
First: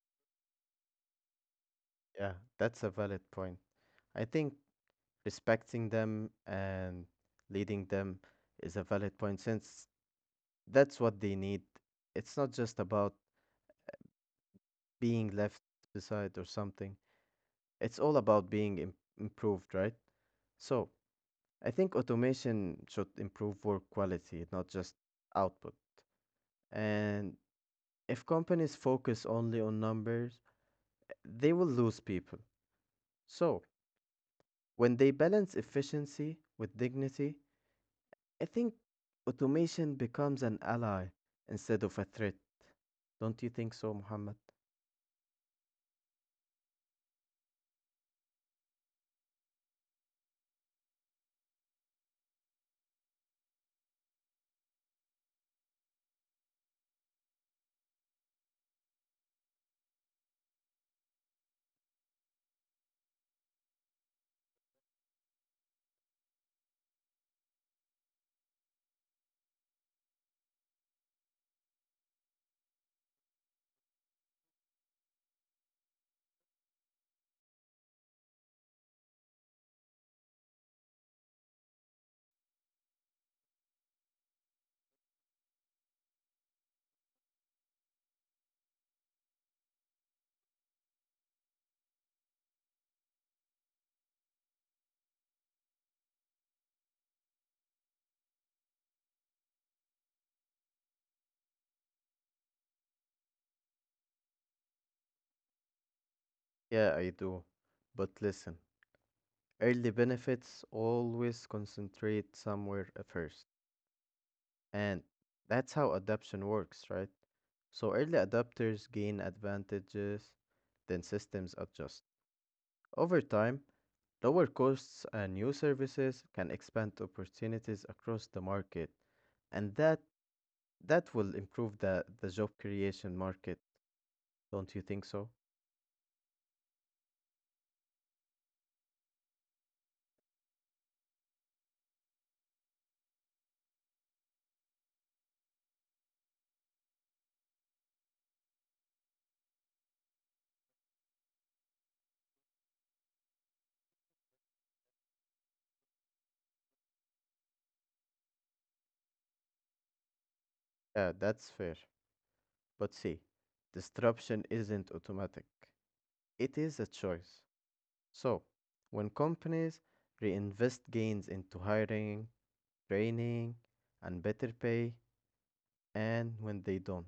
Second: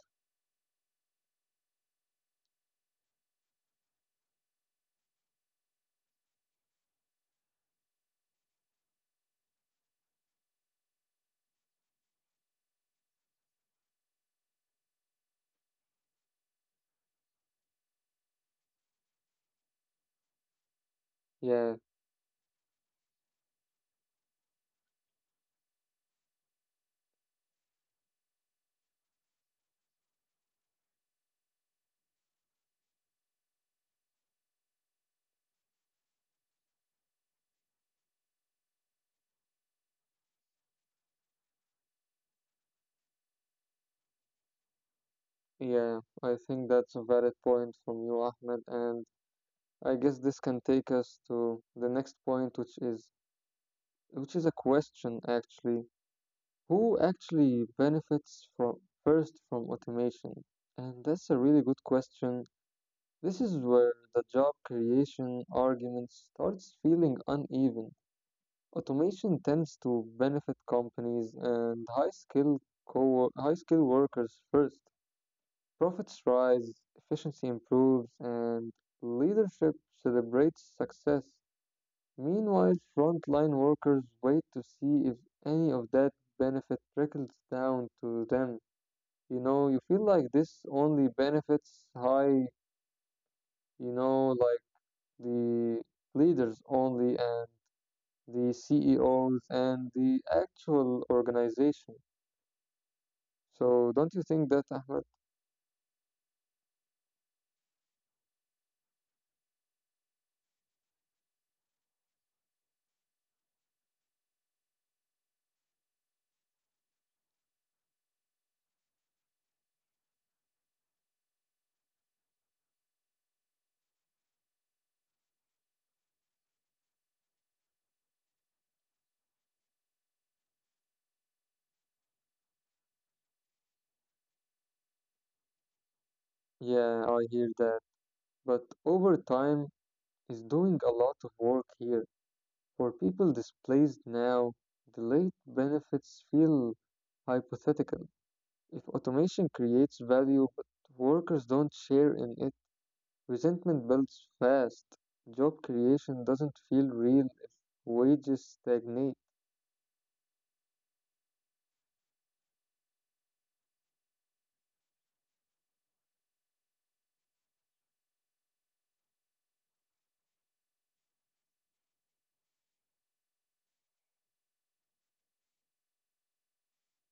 [SPEAKER 2] Yeah, that's a valid point. I think respecting them and leading them is a valid point since that's what they need. It's not just about being left beside or something. It's all about being improved, right? So, I
[SPEAKER 1] Yeah,
[SPEAKER 2] think automation should improve work quality, not just output. And if companies focus only on numbers, they will lose people. So, when they balance efficiency with dignity, I think automation becomes an ally instead of a threat. Don't you think so, Muhammad?
[SPEAKER 1] yeah. I think that's a valid point from you, Ahmed. And I guess this can take us to the next point, which is a question actually. Who actually benefits from first from automation? And that's a really good question. This is where the job creation argument starts feeling uneven. Automation tends to benefit companies and high-skilled high-skilled workers first. Profits rise, efficiency improves, and leadership celebrates success. Meanwhile, frontline workers wait to see if any of that benefit trickles down to them. You know, you feel like this only benefits high, you know like the leaders only, and the CEOs and the actual organization. So don't you think that, Ahmed?
[SPEAKER 2] Yeah, I do. But listen, early benefits always concentrate somewhere at first. And that's how adoption works, right? So early adopters gain advantages, then systems adjust. Over time, lower costs and new services can expand opportunities across the market, and that will improve the job creation market, don't you think so?
[SPEAKER 1] Yeah, I hear that, but overtime is doing a lot of work here. For people displaced now, delayed benefits feel hypothetical. If automation creates value but workers don't share in, resentment builds fast. Job creation doesn't feel real if wages stagnate.
[SPEAKER 2] Yeah, that's fair. But see, disruption isn't automatic. It is a choice. So, when companies reinvest gains into hiring, training, and better pay, and when they don't.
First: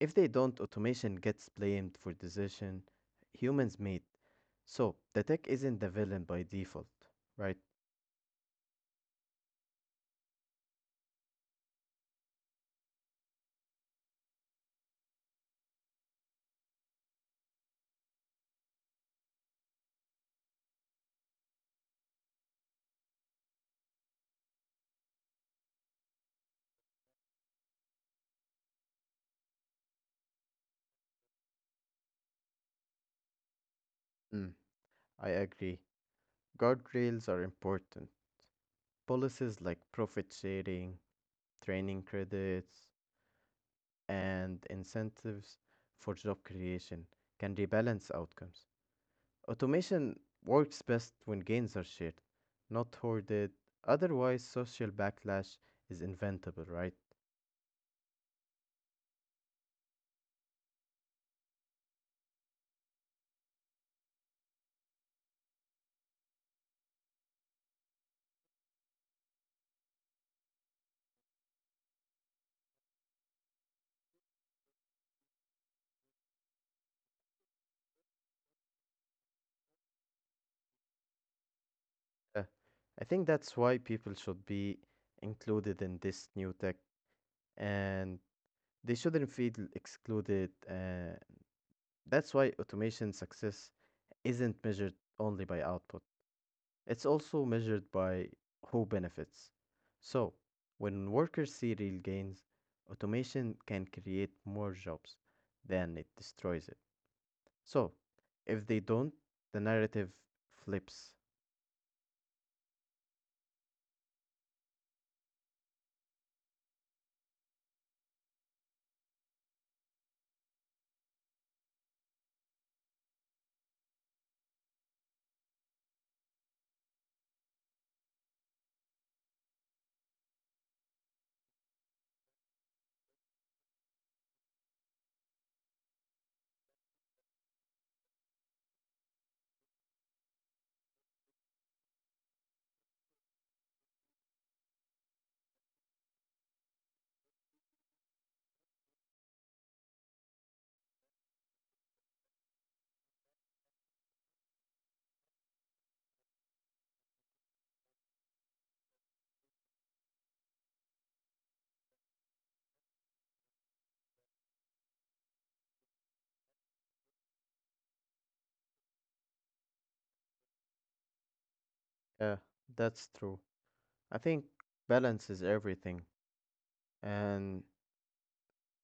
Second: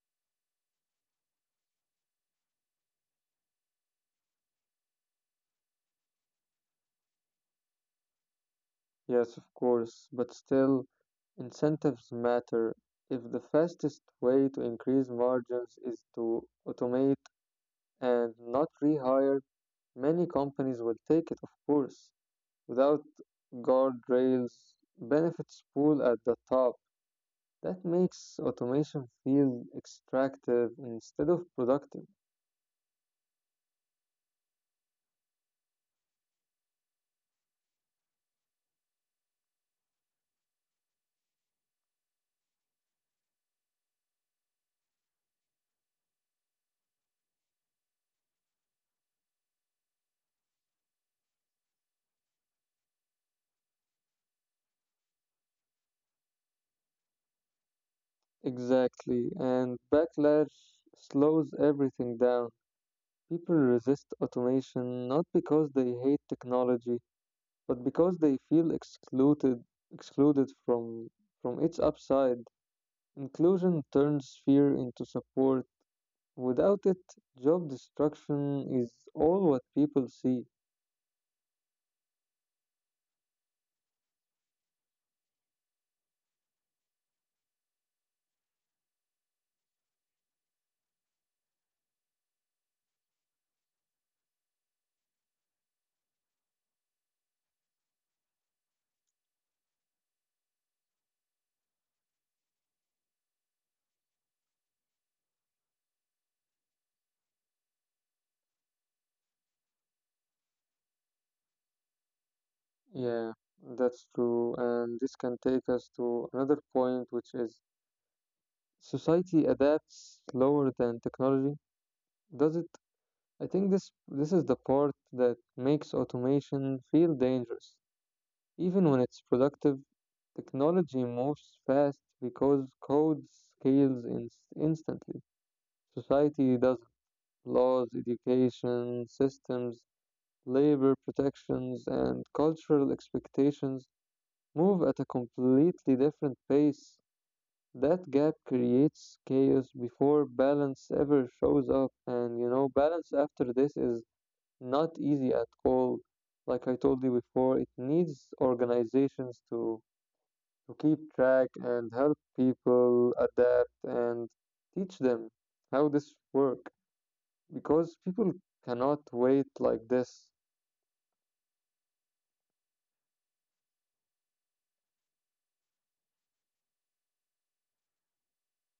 [SPEAKER 2] If they don't, automation gets blamed for decision humans made. So the tech isn't the villain by default, right?
[SPEAKER 1] Yes, of course, but still, incentives matter. If the fastest way to increase margins is to automate and not rehire, many companies will take it, of course. Without guardrails, benefits pool at the top. That makes automation feel extractive instead of productive.
[SPEAKER 2] Mm, I agree. Guardrails are important. Policies like profit sharing, training credits, and incentives for job creation can rebalance outcomes. Automation works best when gains are shared, not hoarded. Otherwise, social backlash is inventable, right?
[SPEAKER 1] Exactly, and backlash slows everything down. People resist automation not because they hate technology, but because they feel excluded, from its upside. Inclusion turns fear into support. Without it, job destruction is all what people see.
[SPEAKER 2] Uh, I think that's why people should be included in this new tech and they shouldn't feel excluded. That's why automation success isn't measured only by output. It's also measured by who benefits. So, when workers see real gains, automation can create more jobs than it destroys it. So, if they don't, the narrative flips.
[SPEAKER 1] Yeah, that's true, and this can take us to another point, which is society adapts slower than technology. Does it? I think this is the part that makes automation feel dangerous. Even when it's productive, technology moves fast because code scales instantly. Society does: laws, education, systems, labor protections, and cultural expectations move at a completely different pace. That gap creates chaos before balance ever shows up, and balance after this is not easy at all. Like I told you before, it needs organizations to keep track and help people adapt and teach them how this work, because people cannot wait like this.
[SPEAKER 2] Yeah, that's true. I think balance is everything, and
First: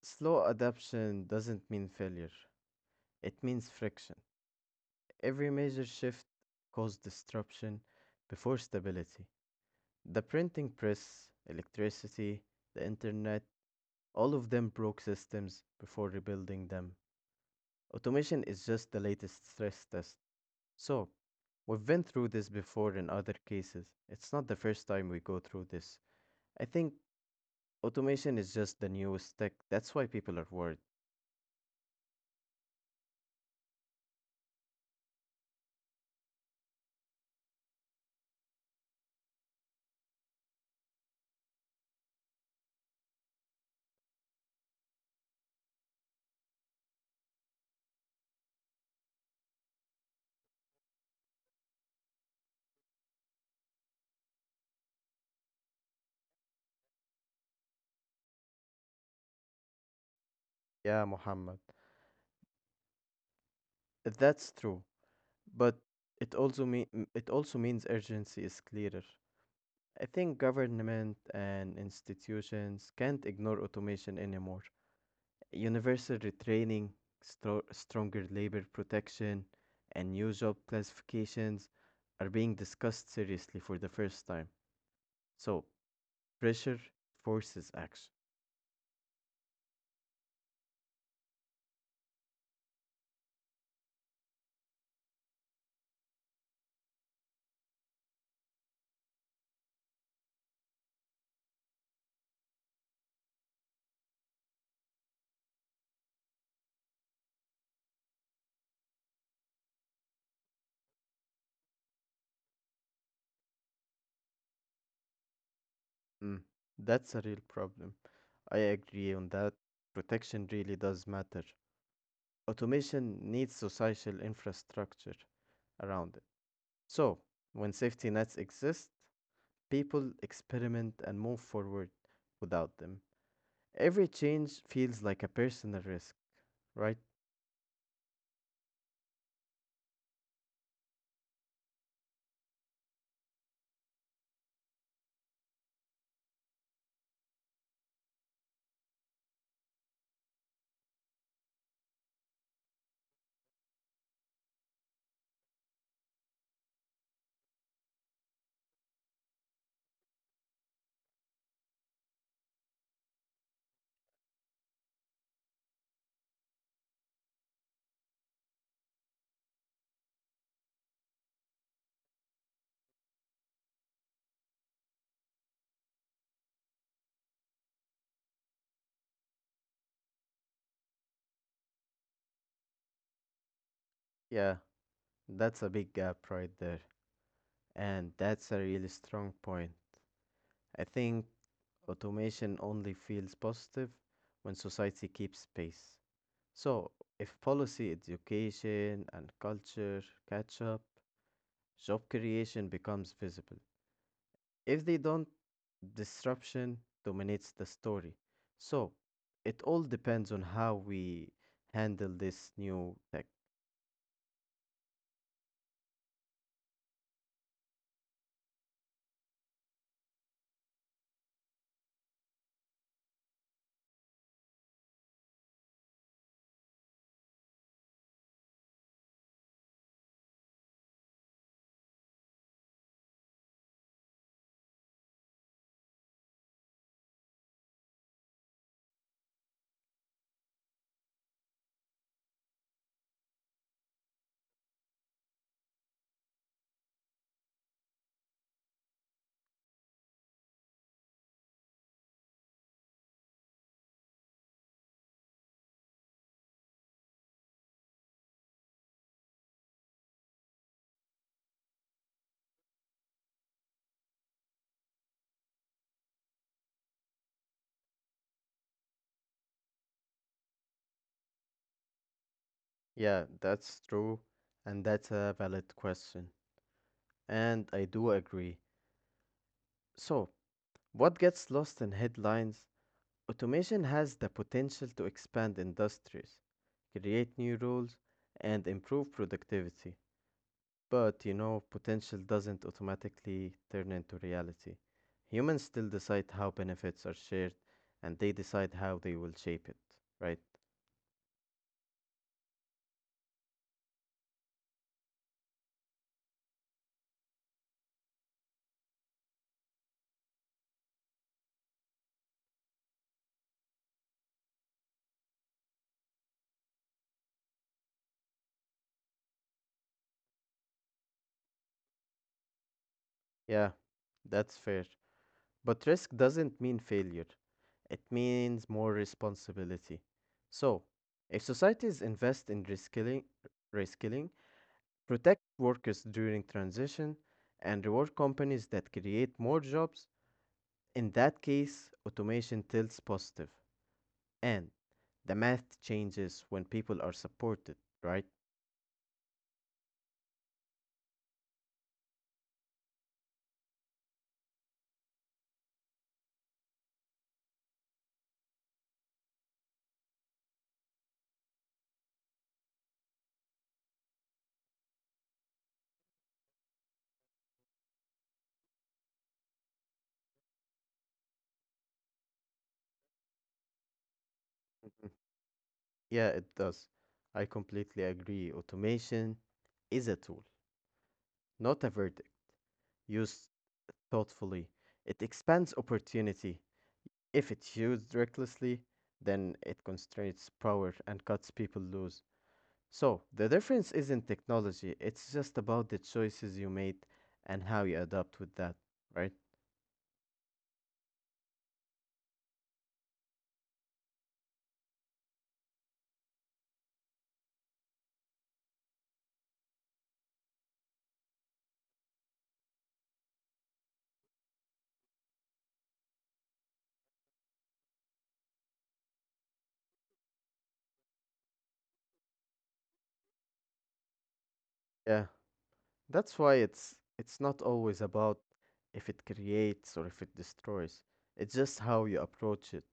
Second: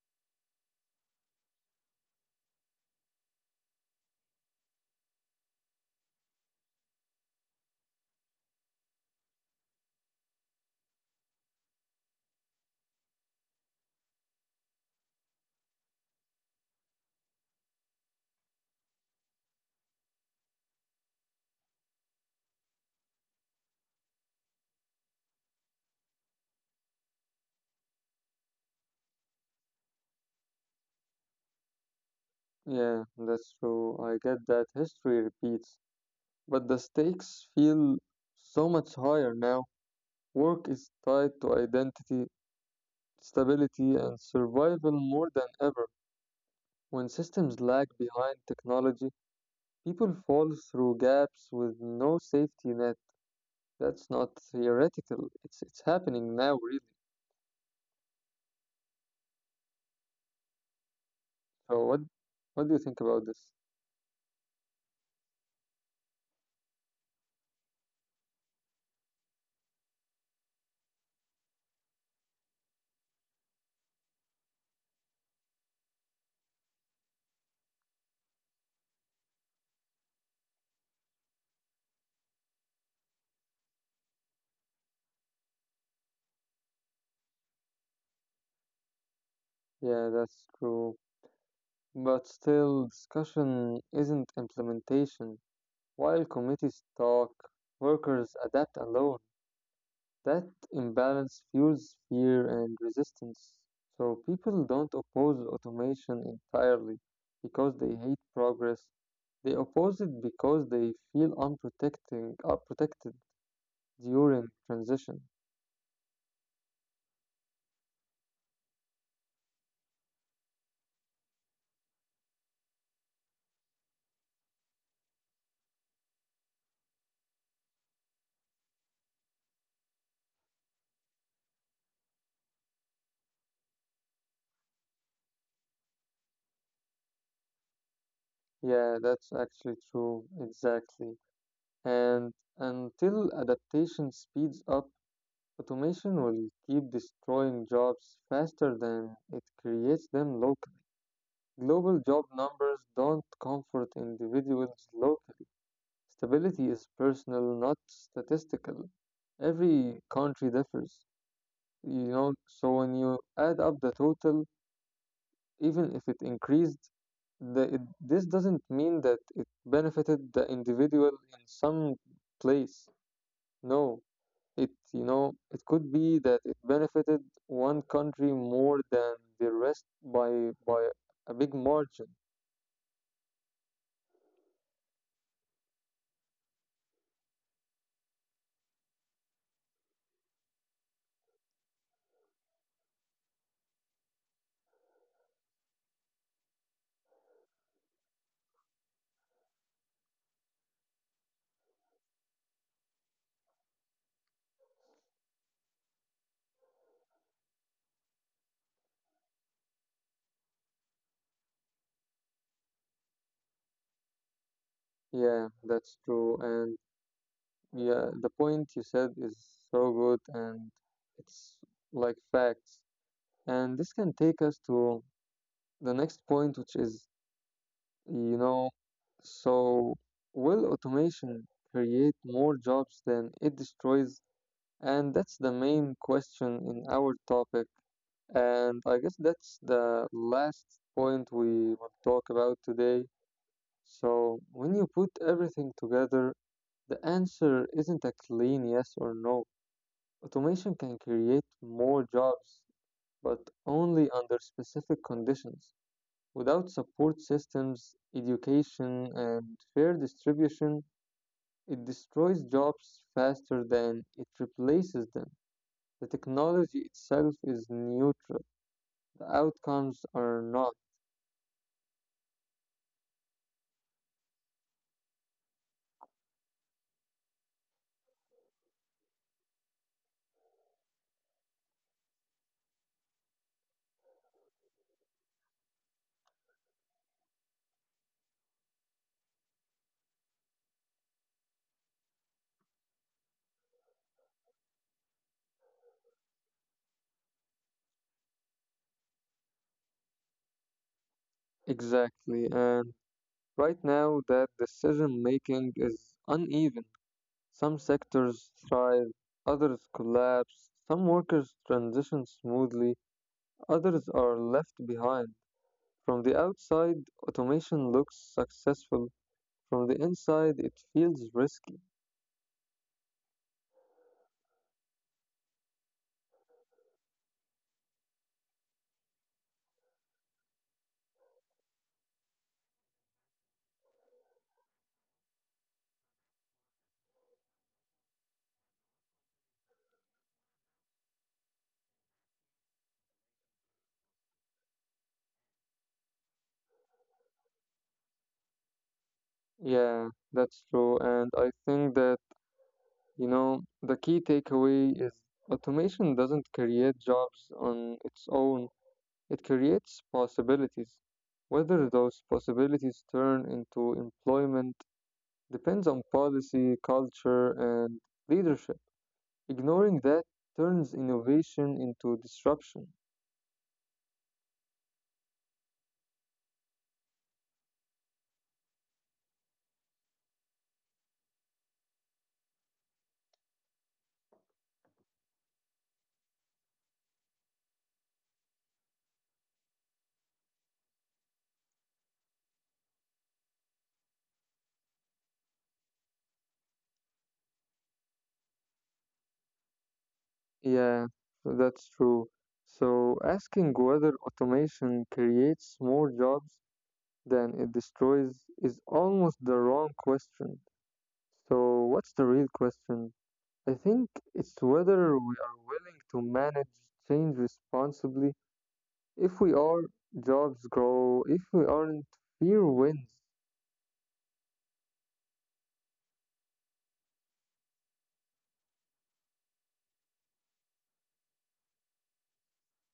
[SPEAKER 2] slow adoption doesn't mean failure, it means friction. Every major shift caused disruption before stability. The printing press, electricity, the internet, all of them broke systems before rebuilding them. Automation is just the latest stress test. So, we've been through this before in other cases. It's not the first time we go through this. I think automation is just the newest tech. That's why people are worried.
[SPEAKER 1] Yeah, that's true. I get that history repeats, but the stakes feel so much higher now. Work is tied to identity, stability, and survival more than ever. When systems lag behind technology, people fall through gaps with no safety net. That's not theoretical. It's happening now, really.
[SPEAKER 2] Yeah, Muhammad.
[SPEAKER 1] So what do you think about this?
[SPEAKER 2] That's true. But it also mean it also means urgency is clearer. I think government and institutions can't ignore automation anymore. Universal retraining, stronger labor protection, and new job classifications are being discussed seriously for the first time. So, pressure forces action.
[SPEAKER 1] Yeah, that's true. But still, discussion isn't implementation. While committees talk, workers adapt alone. That imbalance fuels fear and resistance. So people don't oppose automation entirely because they hate progress. They oppose it because they feel unprotected during transition.
[SPEAKER 2] Mm, that's a real problem. I agree on that. Protection really does matter. Automation needs social infrastructure around it. So, when safety nets exist, people experiment and move forward without them. Every change feels like a personal risk. Right?
[SPEAKER 1] Yeah, that's actually true. Exactly. And until adaptation speeds up, automation will keep destroying jobs faster than it creates them locally. Global job numbers don't comfort individuals locally. Stability is personal, not statistical. Every country differs, So when you add up the total, even if it increased, this doesn't mean that it benefited the individual in some place. No, it it could be that it benefited one country more than the rest by a big margin.
[SPEAKER 2] Yeah, that's a big gap right there. And that's a really strong point. I think automation only feels positive when society keeps space. So, if policy, education, and culture catch up, job creation becomes visible. If they don't, disruption dominates the story. So, it all depends on how we handle this new tech.
[SPEAKER 1] Yeah, that's true. And Yeah, the point you said is so good, and it's like facts. And this can take us to the next point, which is, you know, so will automation create more jobs than it destroys? And that's the main question in our topic. And I guess that's the last point we will talk about today. So when you put everything together, the answer isn't a clean yes or no. Automation can create more jobs, but only under specific conditions. Without support systems, education, and fair distribution, it destroys jobs faster than it replaces them. The technology itself is neutral, the outcomes are not.
[SPEAKER 2] Yeah, that's true, and that's a valid question. And I do agree. So, what gets lost in headlines? Automation has the potential to expand industries, create new roles, and improve productivity. But you know, potential doesn't automatically turn into reality. Humans still decide how benefits are shared, and they decide how they will shape it, right?
[SPEAKER 1] Exactly, and right now that decision making is uneven. Some sectors thrive, others collapse, some workers transition smoothly, others are left behind. From the outside, automation looks successful. From the inside, it feels risky.
[SPEAKER 2] Yeah, that's fair. But risk doesn't mean failure, it means more responsibility. So, if societies invest in reskilling protect workers during transition, and reward companies that create more jobs, in that case, automation tilts positive. And the math changes when people are supported, right?
[SPEAKER 1] Yeah, that's true. And I think that, the key takeaway is automation doesn't create jobs on its own, it creates possibilities. Whether those possibilities turn into employment depends on policy, culture, and leadership. Ignoring that turns innovation into disruption.
[SPEAKER 2] Mhm. Yeah, it does. I completely agree. Automation is a tool, not a verdict. Used thoughtfully. It expands opportunity. If it's used recklessly, then it constrains power and cuts people loose. So, the difference isn't technology, it's just about the choices you made and how you adapt with that, right?
[SPEAKER 1] Yeah, that's true. So asking whether automation creates more jobs than it destroys is almost the wrong question. So what's the real question? I think it's whether we are willing to manage change responsibly. If we are, jobs grow. If we aren't, fear wins.
[SPEAKER 2] Yeah, that's why it's not always about if it creates or if it destroys. It's just how you approach it.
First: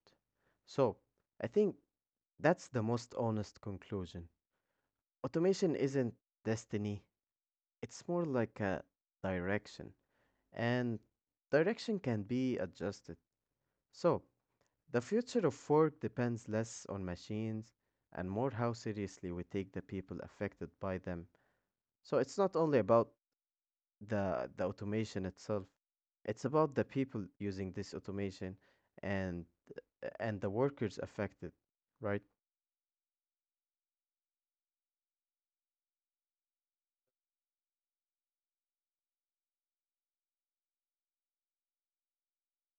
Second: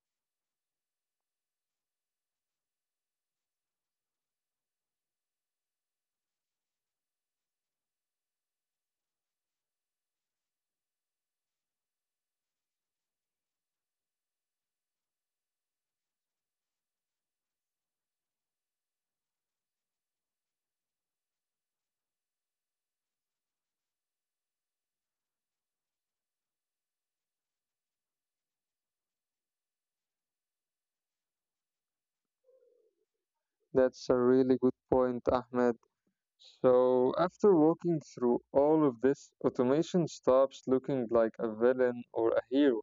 [SPEAKER 2] So, I think that's the most honest conclusion. Automation isn't destiny, it's more like a direction, and direction can be adjusted. So, the future of work depends less on machines and more how seriously we take the people affected by them. So, it's not only about the automation itself, it's about the people using this automation and and the workers affected, right?
[SPEAKER 1] That's a really good point, Ahmed. So, after walking through all of this, automation stops looking like a villain or a hero.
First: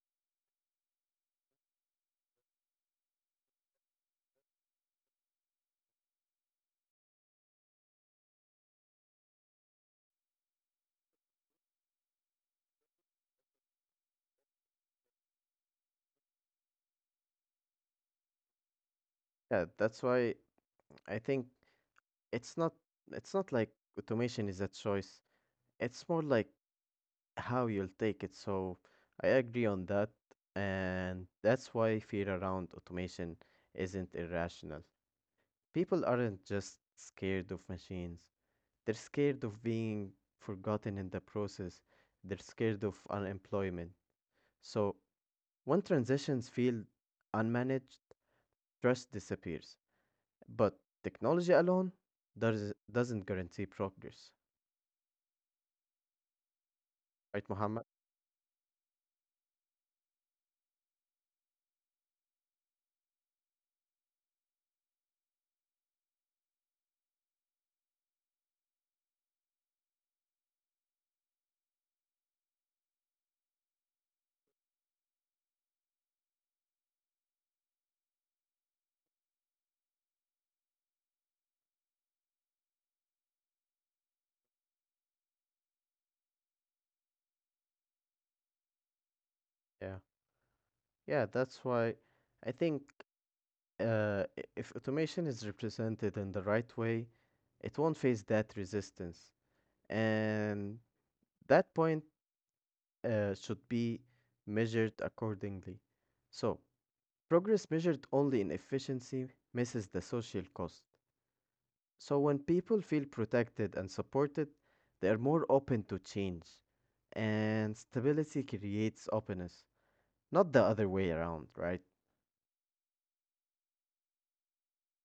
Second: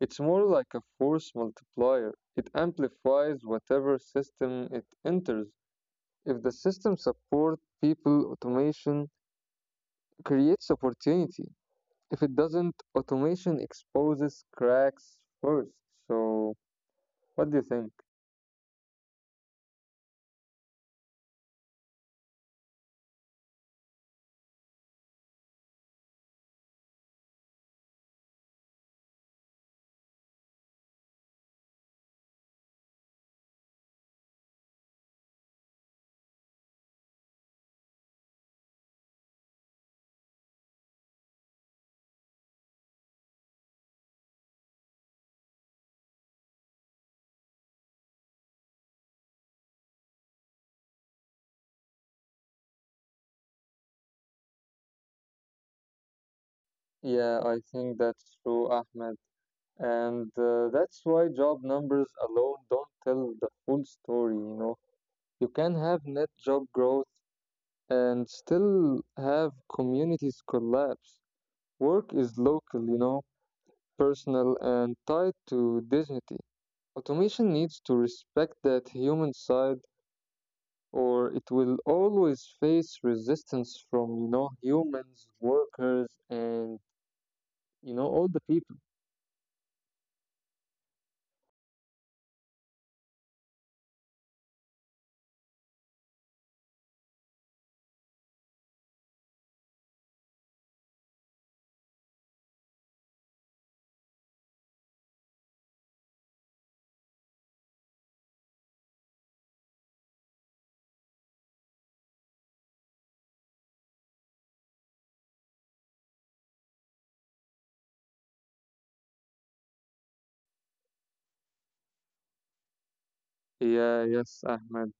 [SPEAKER 1] It's more like a force multiplier. It amplifies whatever system it enters. If the system supports people, automation creates opportunity. If it doesn't, automation exposes cracks first. So, what do you think?
[SPEAKER 2] Yeah, that's why I think it's not it's not like automation is a choice. It's more like how you'll take it. So I agree on that, and that's why fear around automation isn't irrational. People aren't just scared of machines, they're scared of being forgotten in the process, they're scared of unemployment. So when transitions feel unmanaged, trust disappears. But technology alone doesn't guarantee progress.
[SPEAKER 1] Yeah,
[SPEAKER 2] Right,
[SPEAKER 1] I
[SPEAKER 2] Muhammad?
[SPEAKER 1] think that's true, Ahmed. And that's why job numbers alone don't tell the full story, you know. You can have net job growth and still have communities collapse. Work is local, personal and tied to dignity. Automation needs to respect that human side or it will always face resistance from, humans, workers, and, all the people.
[SPEAKER 2] Yeah. Yeah, that's why I think if automation is represented in the right way, it won't face that resistance. And that point should be measured accordingly. So, progress measured only in efficiency misses the social cost. So, when people feel protected and supported, they are more open to change. And stability creates openness, not the other way around, right?
[SPEAKER 1] Yeah, yes, Ahmed.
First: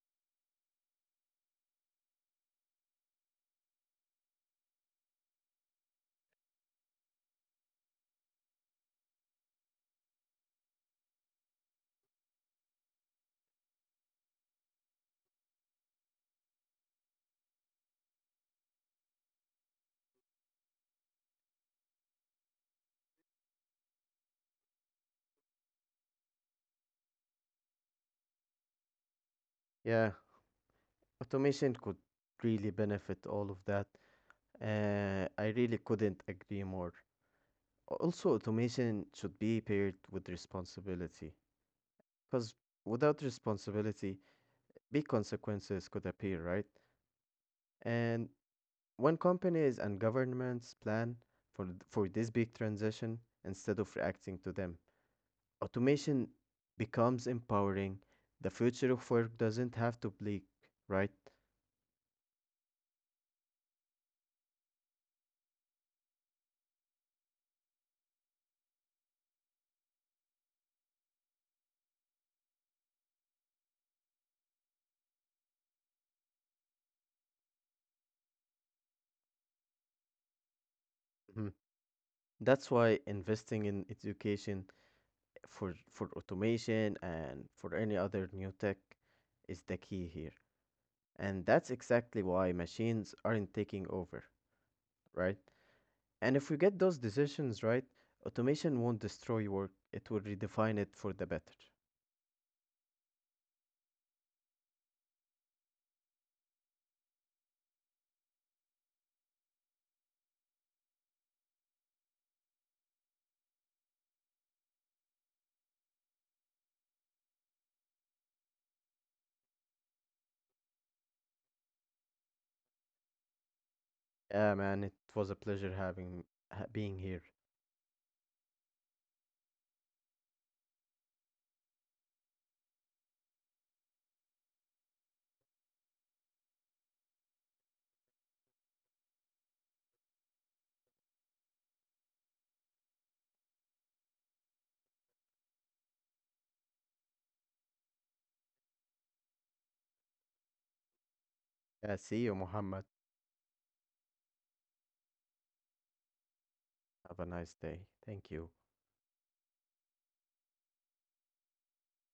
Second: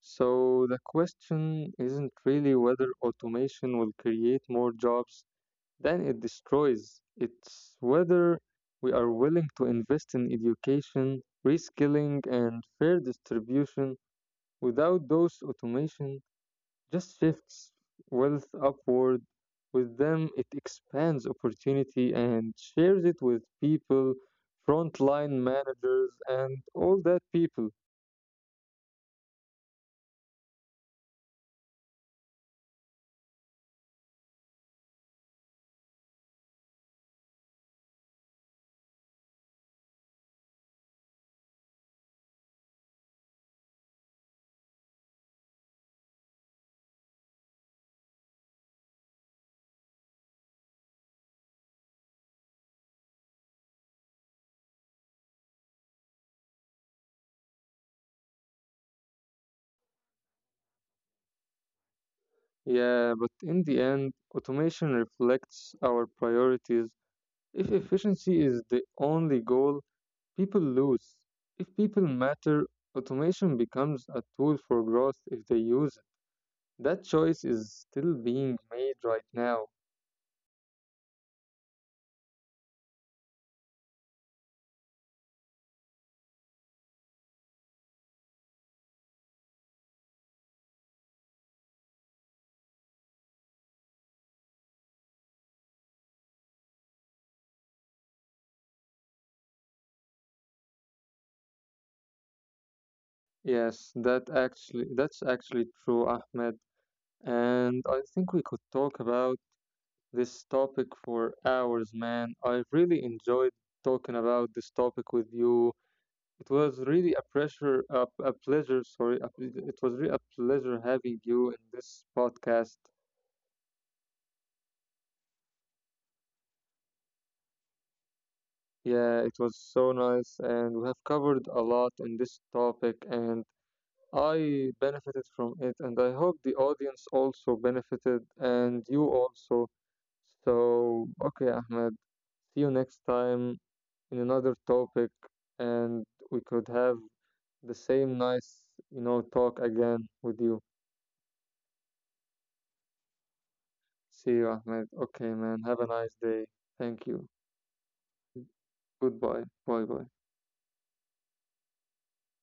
[SPEAKER 1] So the question isn't really whether automation will create more jobs than it destroys. It's whether we are willing to invest in education, reskilling, and fair distribution. Without those, automation just shifts wealth upward. With them, it expands opportunity and shares it with people, frontline managers, and all that people.
[SPEAKER 2] Yeah, automation could really benefit all of that. I really couldn't agree more. Also, automation should be paired with responsibility, because without responsibility, big consequences could appear, right? And when companies and governments plan for this big transition instead of reacting to them, automation becomes empowering. The future of work doesn't have to bleak, right?
[SPEAKER 1] Yeah, but in the end, automation reflects our priorities. If efficiency is the only goal, people lose. If people matter, automation becomes a tool for growth if they use it. That choice is still being made right now.
[SPEAKER 2] Mhm. That's why investing in education for automation and for any other new tech is the key here. And that's exactly why machines aren't taking over, right? And if we get those decisions right, automation won't destroy work, it will redefine it for the better.
[SPEAKER 1] Yes, that actually that's actually true, Ahmed. And I think we could talk about this topic for hours, man. I really enjoyed talking about this topic with you. It was really a pressure, a pleasure. Sorry, it was really a pleasure having you in this podcast.
[SPEAKER 2] Yeah, man, it was a pleasure being here.
[SPEAKER 1] Yeah, it was so nice, and we have covered a lot in this topic, and I benefited from it, and I hope the audience also benefited, and you also. So, okay, Ahmed, see you next time in another topic, and we could have the same nice, talk again with you.
[SPEAKER 2] Yeah, see you, Muhammad.
[SPEAKER 1] See you, Ahmed. Okay, man. Have a nice day. Thank
[SPEAKER 2] Have a
[SPEAKER 1] you.
[SPEAKER 2] nice day. Thank you.
[SPEAKER 1] Goodbye. Bye bye.